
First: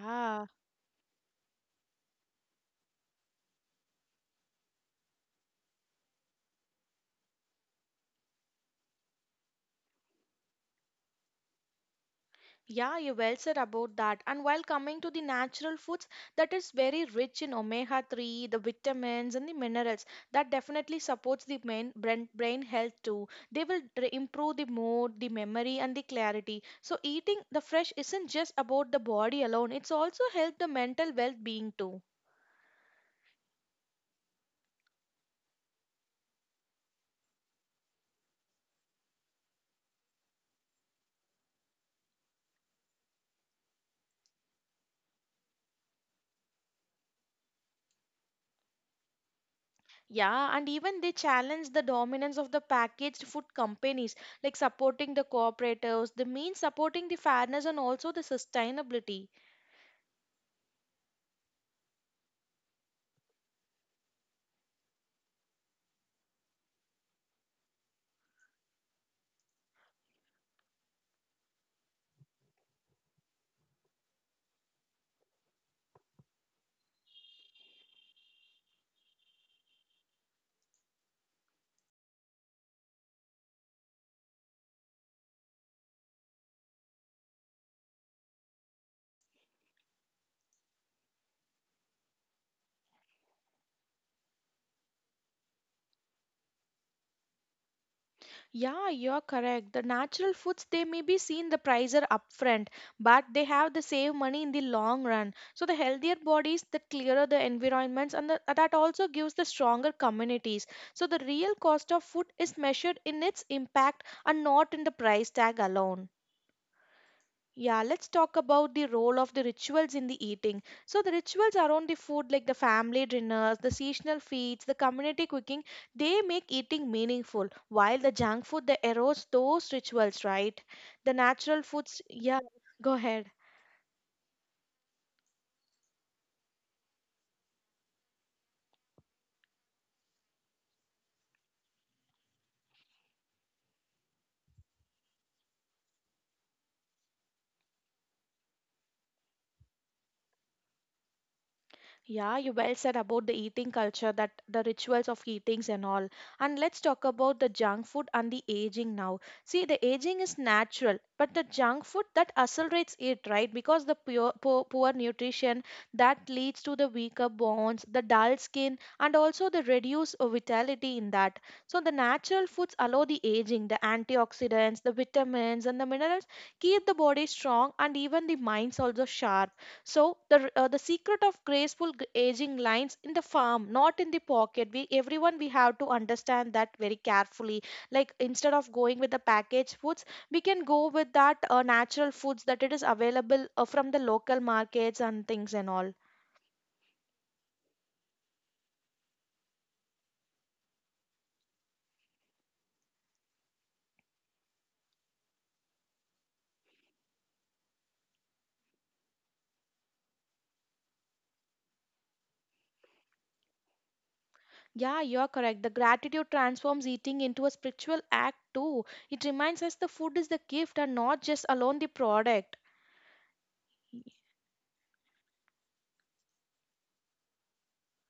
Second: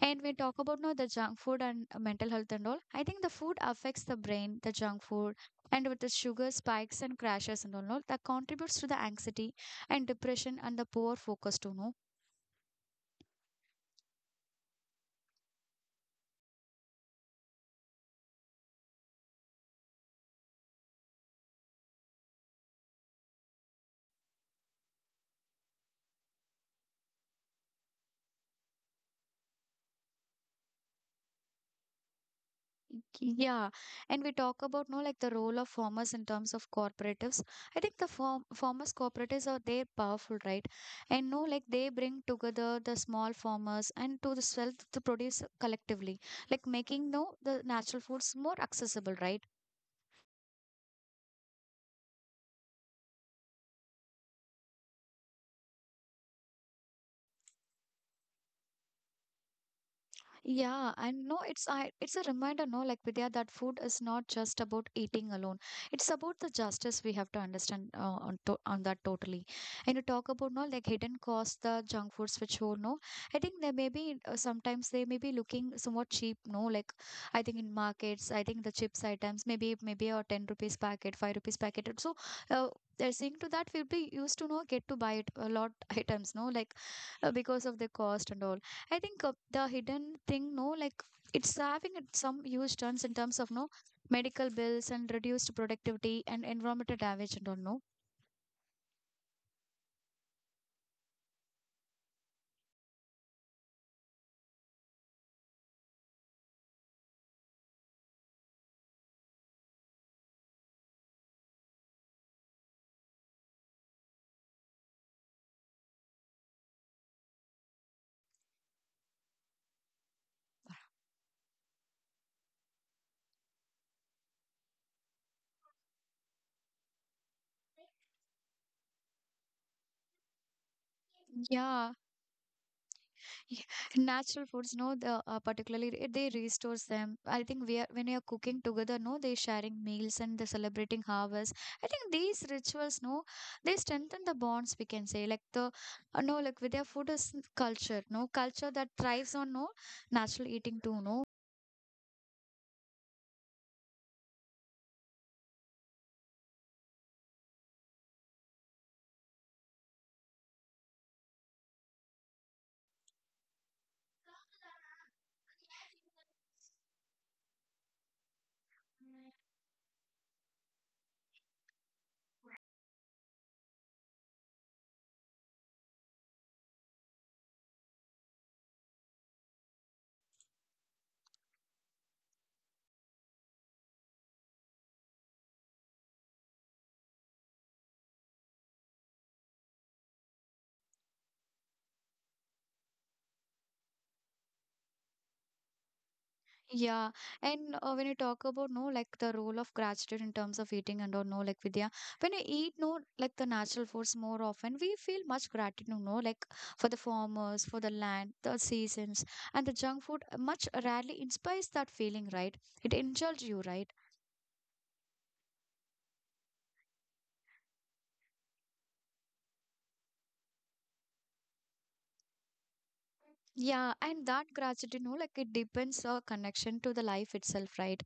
Speaker 1: and we talk about no the junk food and mental health and all. I think the food affects the brain. The junk food and with the sugar spikes and crashes and all no, that contributes to the anxiety and depression and the poor focus too no.
Speaker 2: yeah, you well said about that. And while coming to the natural foods, that is very rich in omega 3, the vitamins, and the minerals. That definitely supports the main brain health too. They will improve the mood, the memory, and the clarity. So eating the fresh isn't just about the body alone, it's also help the mental well being too.
Speaker 1: Yeah, and we talk about no like the role of farmers in terms of cooperatives. I think the farmers cooperatives are they powerful, right? And no like they bring together the small farmers and to the sell to produce collectively, like making no the natural foods more accessible, right?
Speaker 2: Yeah, and even they challenge the dominance of the packaged food companies, like supporting the cooperatives. They mean supporting the fairness and also the sustainability.
Speaker 1: Yeah, and no, it's a reminder, no, like Vidya, that food is not just about eating alone. It's about the justice we have to understand on that totally. And you talk about no, like hidden costs, the junk foods which you no. I think they may be sometimes they may be looking somewhat cheap, no, like I think in markets, I think the chips items maybe a ten rupees packet, five rupees packet. And so uh, they're seeing to that we'll be used to no get to buy it a lot items, no, like because of the cost and all. I think the hidden thing, no, like it's having it some huge turns in terms of no medical bills and reduced productivity and environmental damage and all, no.
Speaker 2: Yeah, you're correct. The natural foods they may be seen the price are upfront, but they have the save money in the long run. So the healthier bodies, the clearer the environments, and that also gives the stronger communities. So the real cost of food is measured in its impact and not in the price tag alone. Yeah, let's talk about the role of the rituals in the eating. So, the rituals around the food, like the family dinners, the seasonal feasts, the community cooking, they make eating meaningful, while the junk food, they erodes those rituals, right? The natural
Speaker 1: Yeah,
Speaker 2: foods, yeah, go ahead.
Speaker 1: yeah. Natural foods, no, the particularly they restores them. I think we are when we are cooking together, no, they sharing meals and the celebrating harvest. I think these rituals, no, they strengthen the bonds. We can say like the no, like with their food is culture, no culture that thrives on no natural eating too, no.
Speaker 2: Yeah, you well said about the eating culture, that the rituals of eatings and all. And let's talk about the junk food and the aging now. See, the aging is natural, but the junk food that accelerates it, right? Because the poor nutrition that leads to the weaker bones, the dull skin, and also the reduced vitality in that. So the natural foods allow the aging, the antioxidants, the vitamins, and the minerals keep the body strong and even the minds also sharp, so the secret of graceful aging lines in the farm, not in the pocket. We everyone we have to understand that very carefully. Like instead of going with the packaged foods, we can go with that natural foods that it is available from the local markets and things and all.
Speaker 1: Yeah, and when you talk about no, like the role of gratitude in terms of eating and or no, like Vidya, when you eat no, like the natural foods more often, we feel much gratitude, no, like for the farmers, for the land, the seasons, and the junk food much rarely inspires that feeling, right? It indulges you, right?
Speaker 2: Yeah, you're correct. The gratitude transforms eating into a spiritual act too. It reminds us the food is the gift and not just alone the product.
Speaker 1: Yeah, and that gratitude, no, like it deepens our connection to the life itself, right?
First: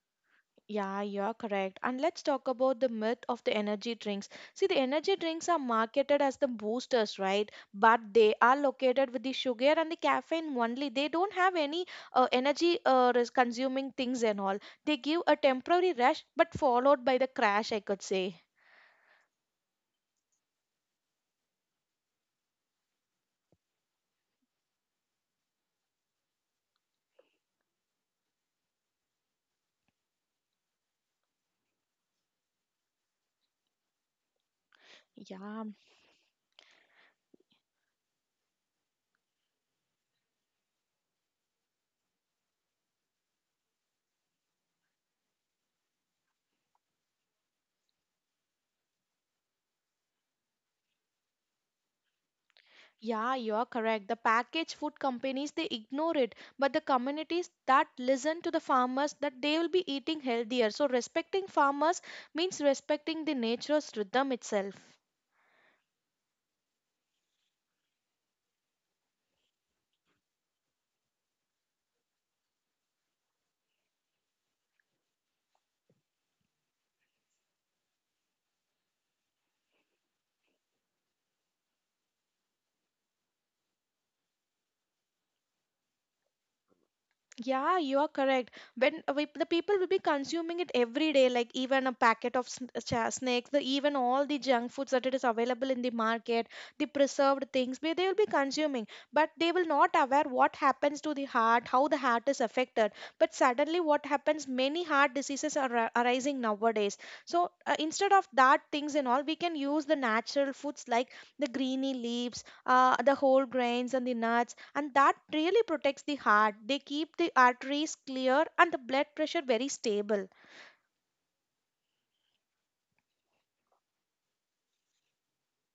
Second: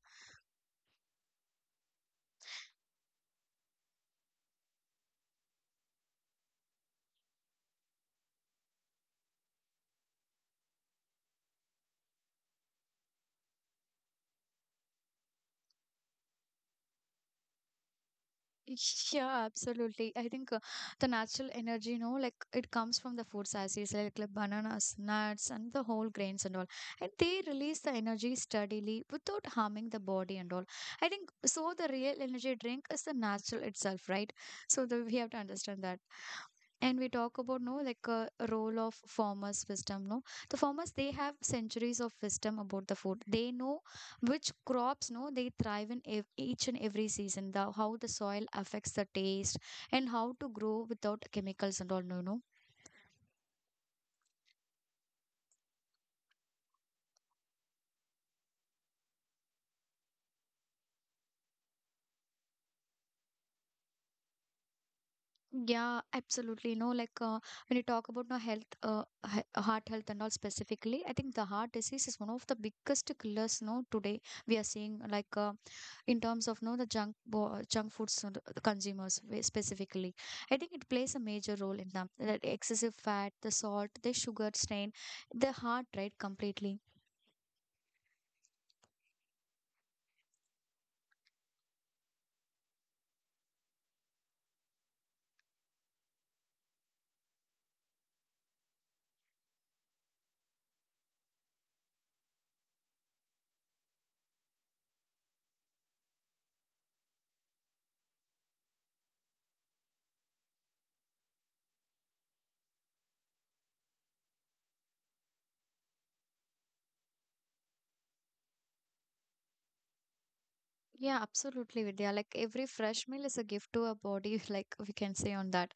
Speaker 2: Yeah, you are correct. And let's talk about the myth of the energy drinks. See, the energy drinks are marketed as the boosters, right? But they are located with the sugar and the caffeine only. They don't have any energy consuming things and all. They give a temporary rush, but followed by the crash, I could say.
Speaker 1: Yeah, absolutely. I think the natural energy, you know, like it comes from the foods as like bananas, nuts, and the whole grains and all. And they release the energy steadily without harming the body and all. I think so. The real energy drink is the natural itself, right? So the, we have to
Speaker 2: Yeah.
Speaker 1: understand that. And we talk about no like a role of farmers wisdom no. The farmers they have centuries of wisdom about the food. They know which crops no they thrive in each and every season, the how the soil affects the taste and how to grow without chemicals and all, no no.
Speaker 2: Yeah, you are correct. The packaged food companies they ignore it, but the communities that listen to the farmers that they will be eating healthier. So respecting farmers means respecting the nature's rhythm itself.
Speaker 1: Yeah, absolutely, no, like when you talk about no health, heart health and all specifically. I think the heart disease is one of the biggest killers no today. We are seeing like in terms of no the junk foods and the consumers specifically, I think it plays a major role in them. That excessive fat, the salt, the sugar strain the heart right completely.
Speaker 2: Yeah, you are correct. When we, the people will be consuming it every day, like even a packet of snakes, the, even all the junk foods that it is available in the market, the preserved things, they will be consuming. But they will not aware what happens to the heart, how the heart is affected. But suddenly, what happens? Many heart diseases are arising nowadays. So instead of that things and all, we can use the natural foods like the greeny leaves, the whole grains and the nuts, and that really protects the heart. They keep the arteries clear and the blood pressure very stable.
Speaker 1: Yeah, absolutely, Vidya. Like every fresh meal is a gift to our body, like we can say on that.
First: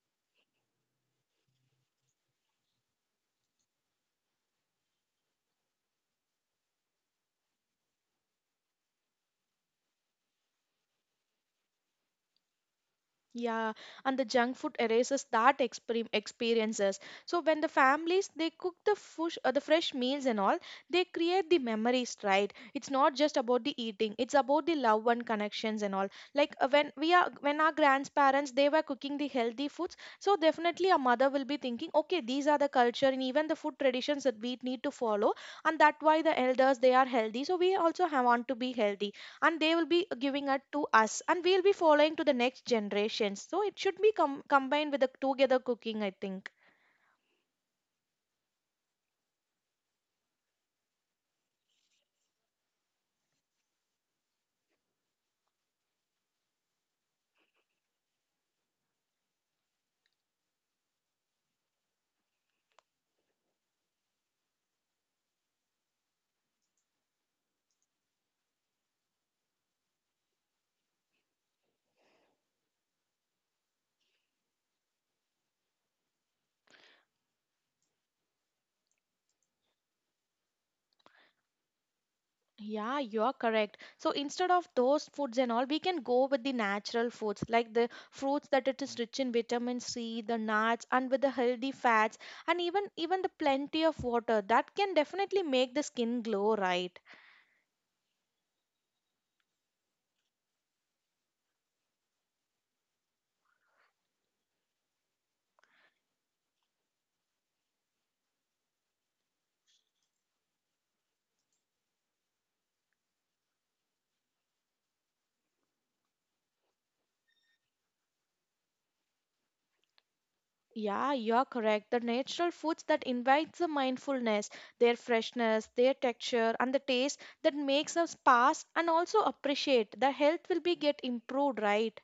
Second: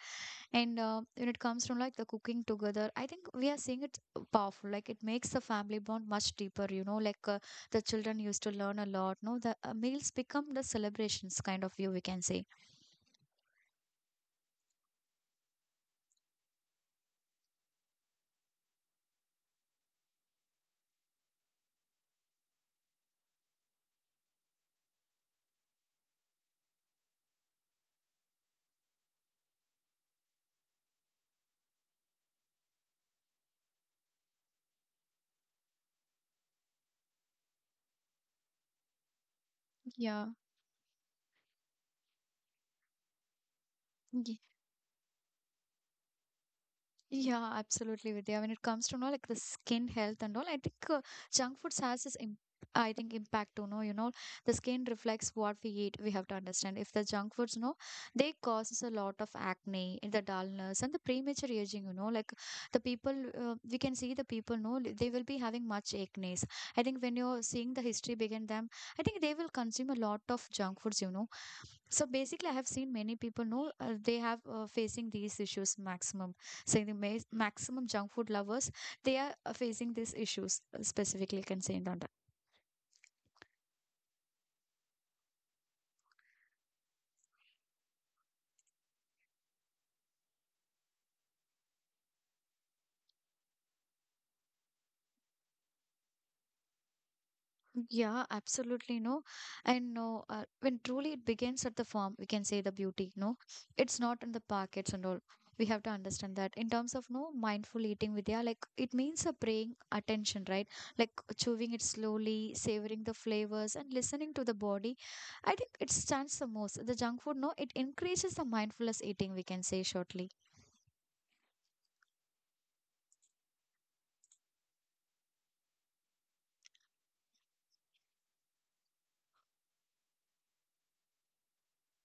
Speaker 1: And when it comes to like the cooking together, I think we are seeing it powerful. Like it makes the family bond much deeper, you know. Like the children used to learn a lot. No, the meals become the celebrations kind of view, we can say.
Speaker 2: Yeah, and the junk food erases that experiences. So when the families they cook the the fresh meals and all, they create the memories, right? It's not just about the eating; it's about the love and connections and all. Like when we are when our grandparents they were cooking the healthy foods, so definitely a mother will be thinking, okay, these are the culture and even the food traditions that we need to follow, and that why the elders they are healthy. So we also have, want to be healthy, and they will be
Speaker 1: Yeah.
Speaker 2: giving it to us and we'll be following to the next generation, so it should be
Speaker 1: Ye-
Speaker 2: combined with the together cooking, I think.
Speaker 1: Yeah, absolutely, Vidya. When it comes to you know like the skin health and all, I think junk foods has this im I think impact to know, you know, the skin reflects what we eat. We have to understand if the junk foods, no, they causes a lot of acne, the dullness, and the premature aging. You know, like the people, we can see the people, no, they will be having much acne. I think when you're seeing the history behind them, I think they will consume a lot of junk foods. You know, so basically I have seen many people know they have facing these issues maximum. Saying the maximum junk food lovers, they are facing these issues specifically concerned on.
Speaker 2: Yeah, you're correct, so instead of those foods and all we can go with the natural foods like the fruits that it is rich in vitamin C, the nuts and with the healthy fats, and even the plenty of water that can definitely make the skin glow, right?
Speaker 1: Yeah, absolutely, no. And no, when truly it begins at the farm, we can say the beauty, no. It's not in the packets and all. We have to understand that in terms of no mindful eating with yeah, like it means a praying attention, right? Like chewing it slowly, savoring the flavors, and listening to the body. I think it stands the most. The junk food, no, it increases the mindfulness eating, we can say shortly.
Speaker 2: Yeah, you're correct. The natural foods that invites the mindfulness, their freshness, their texture, and the taste that makes us pass and also appreciate. The health will be get improved, right?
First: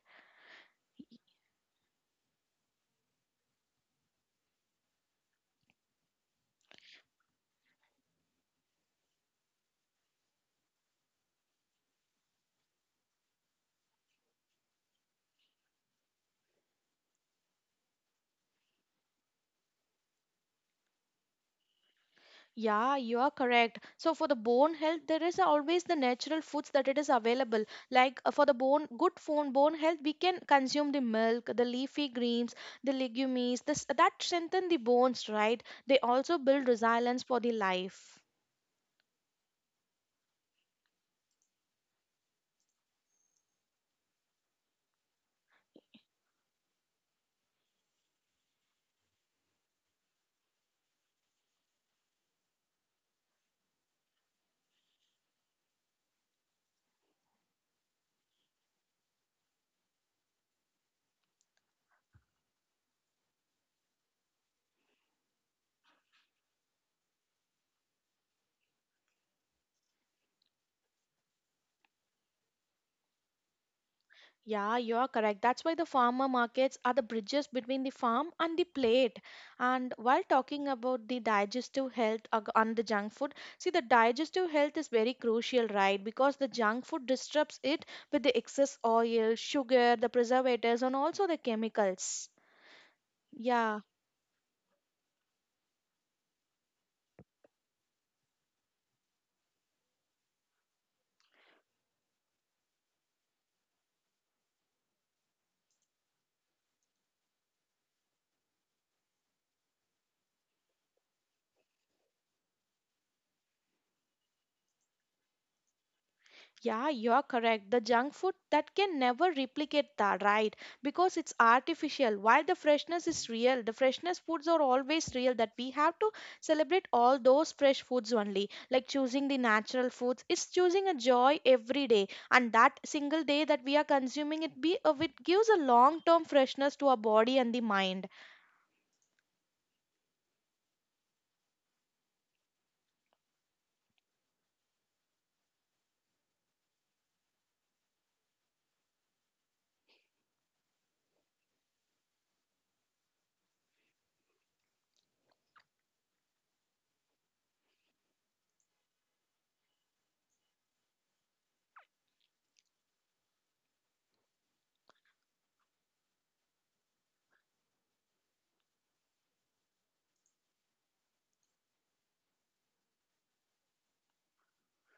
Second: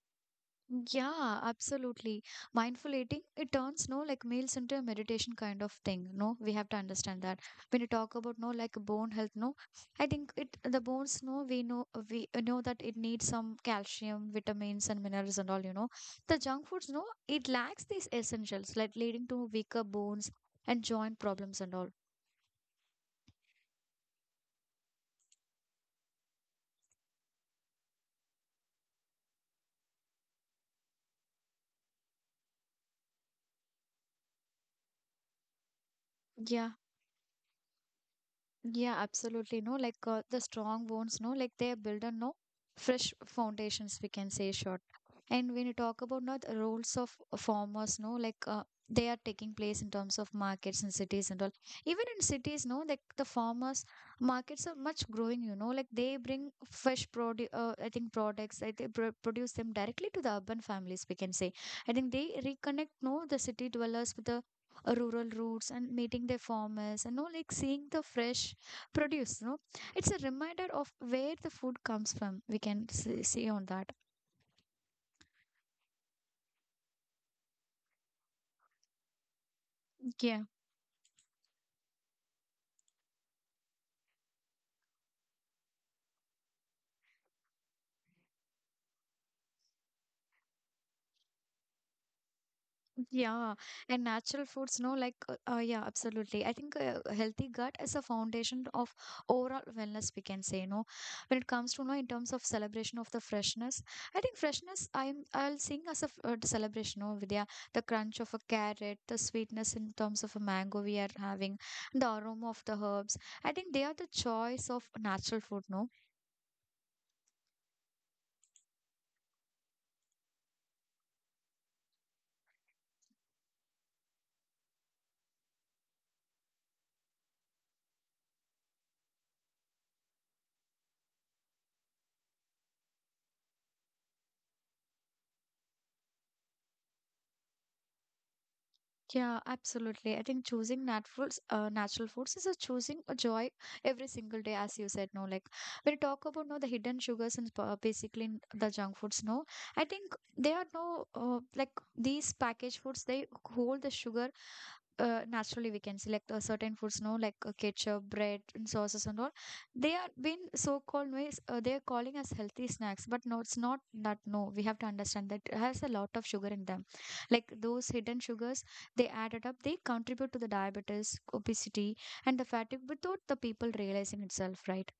Speaker 1: Yeah, absolutely. Mindful eating, it turns no like meals into a meditation kind of thing. No, we have to understand that. When you talk about no like bone health, no, I think it the bones, no, we know that it needs some calcium, vitamins and minerals and all, you know. The junk foods, no, it lacks these essentials, like leading to weaker bones and joint problems and all.
Speaker 2: Yeah, you are correct. So for the bone health, there is always the natural foods that it is available. Like for the bone, good bone health, we can consume the milk, the leafy greens, the legumes. This that strengthen the bones, right? They also build
Speaker 1: Yeah.
Speaker 2: resilience for the life.
Speaker 1: Yeah, absolutely. No, like the strong bones, no, like they build on no fresh foundations, we can say short. And when you talk about not the roles of farmers, no, like they are taking place in terms of markets and cities and all. Even in cities, no, like the farmers markets are much growing, you know, like they bring fresh produce, I think products, I think pro produce them directly to the urban families, we can say. I think they reconnect, no, the city dwellers with the rural roots and meeting their farmers and no, like seeing the fresh produce no, it's a reminder of where the food comes from, we can see on that.
Speaker 2: Yeah, you are correct. That's why the farmer markets are the bridges between the farm and the plate. And while
Speaker 1: Yeah.
Speaker 2: talking about the digestive health on the junk food, see the digestive health is very crucial, right? Because the junk food disrupts it with the excess oil, sugar, the preservatives, and also the chemicals.
Speaker 1: Yeah,
Speaker 2: Yeah.
Speaker 1: and natural foods no like yeah absolutely. I think a healthy gut is a foundation of overall wellness, we can say no. When it comes to no in terms of celebration of the freshness, I think freshness I'm I'll sing as a celebration no Vidya. The crunch of a carrot, the sweetness in terms of a mango we are having, the aroma of the herbs, I think they are the choice of natural food no.
Speaker 2: Yeah, you're correct. The junk food that can never replicate that, right? Because it's artificial. While the freshness is real, the freshness foods are always real. That we have to celebrate all those fresh foods only. Like choosing the natural foods, it's choosing a joy every day. And that single day that we are consuming it, be it gives a long-term freshness to our body and the mind.
Speaker 1: Yeah, absolutely. I think choosing naturals, natural foods is a choosing a joy every single day, as you said. No, like when you talk about no the hidden sugars and basically in the junk foods. No, I think they are no like these packaged foods. They hold the sugar naturally. We can see like certain foods no like ketchup bread and sauces and all. They are been so called ways, they are calling us healthy snacks, but no it's not that no. We have to understand that it has a lot of sugar in them. Like those hidden sugars, they added up, they contribute to the diabetes, obesity and the fatigue without the people realizing itself right.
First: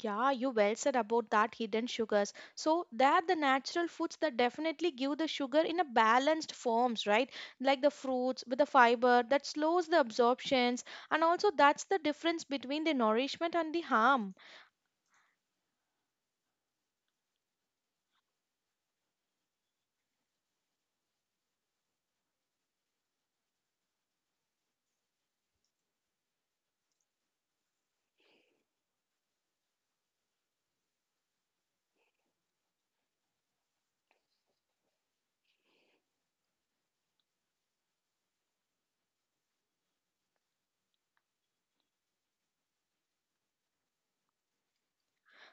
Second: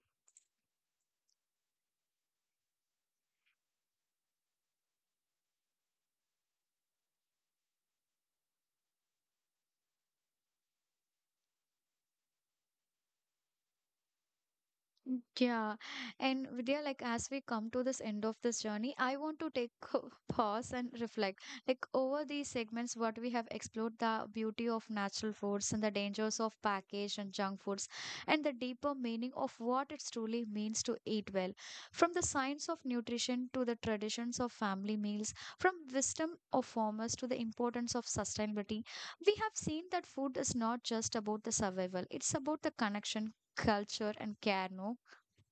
Speaker 2: Yeah, you well said about that hidden sugars. So they are the natural foods that definitely give the sugar in a balanced forms, right? Like the fruits with the fiber that slows the absorptions, and also that's the difference between the nourishment and the harm.
Speaker 1: Yeah, and Vidya, like as we come to this end of this journey, I want to take a pause and reflect. Like over these segments, what we have explored the beauty of natural foods and the dangers of packaged and junk foods, and the deeper meaning of what it truly means to eat well. From the science of nutrition to the traditions of family meals, from wisdom of farmers to the importance of sustainability, we have seen that food is not just about the survival; it's about the connection. Culture and care, no?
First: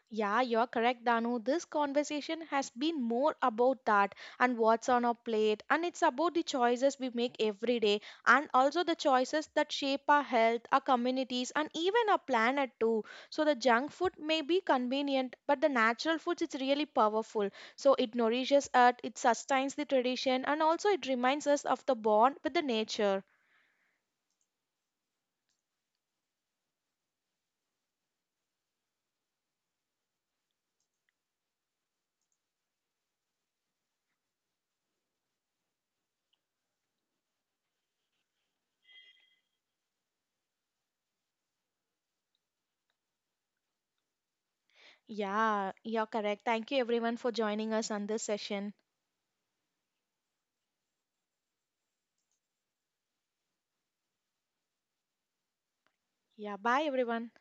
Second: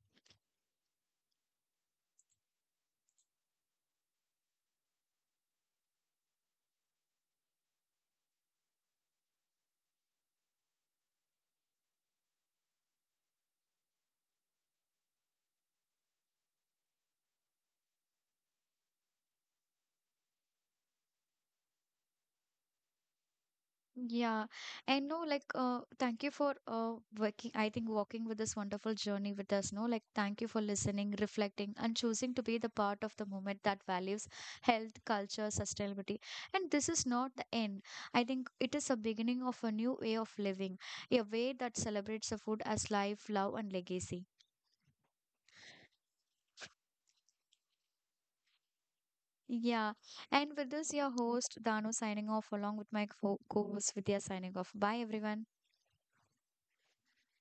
Speaker 2: Yeah, you're correct, Danu. This conversation has been more about that and what's on our plate, and it's about the choices we make every day and also the choices that shape our health, our communities, and even our planet too. So, the junk food may be convenient, but the natural foods it's really powerful. So, it nourishes us, it sustains the tradition, and also it reminds us of the bond with the nature.
Speaker 1: Yeah, and no, like, thank you for working. I think walking with this wonderful journey with us. No, like, thank you for listening, reflecting, and choosing to be the part of the movement that values health, culture, sustainability. And this is not the end. I think it is a beginning of a new way of living, a way that celebrates the food as life, love, and legacy.
Speaker 2: Yeah, you're correct. Thank you everyone for joining us on this session.
Speaker 1: Yeah, and with this, your host Danu signing off along with my co-host Vidya signing off. Bye, everyone.
Speaker 2: Yeah, bye everyone.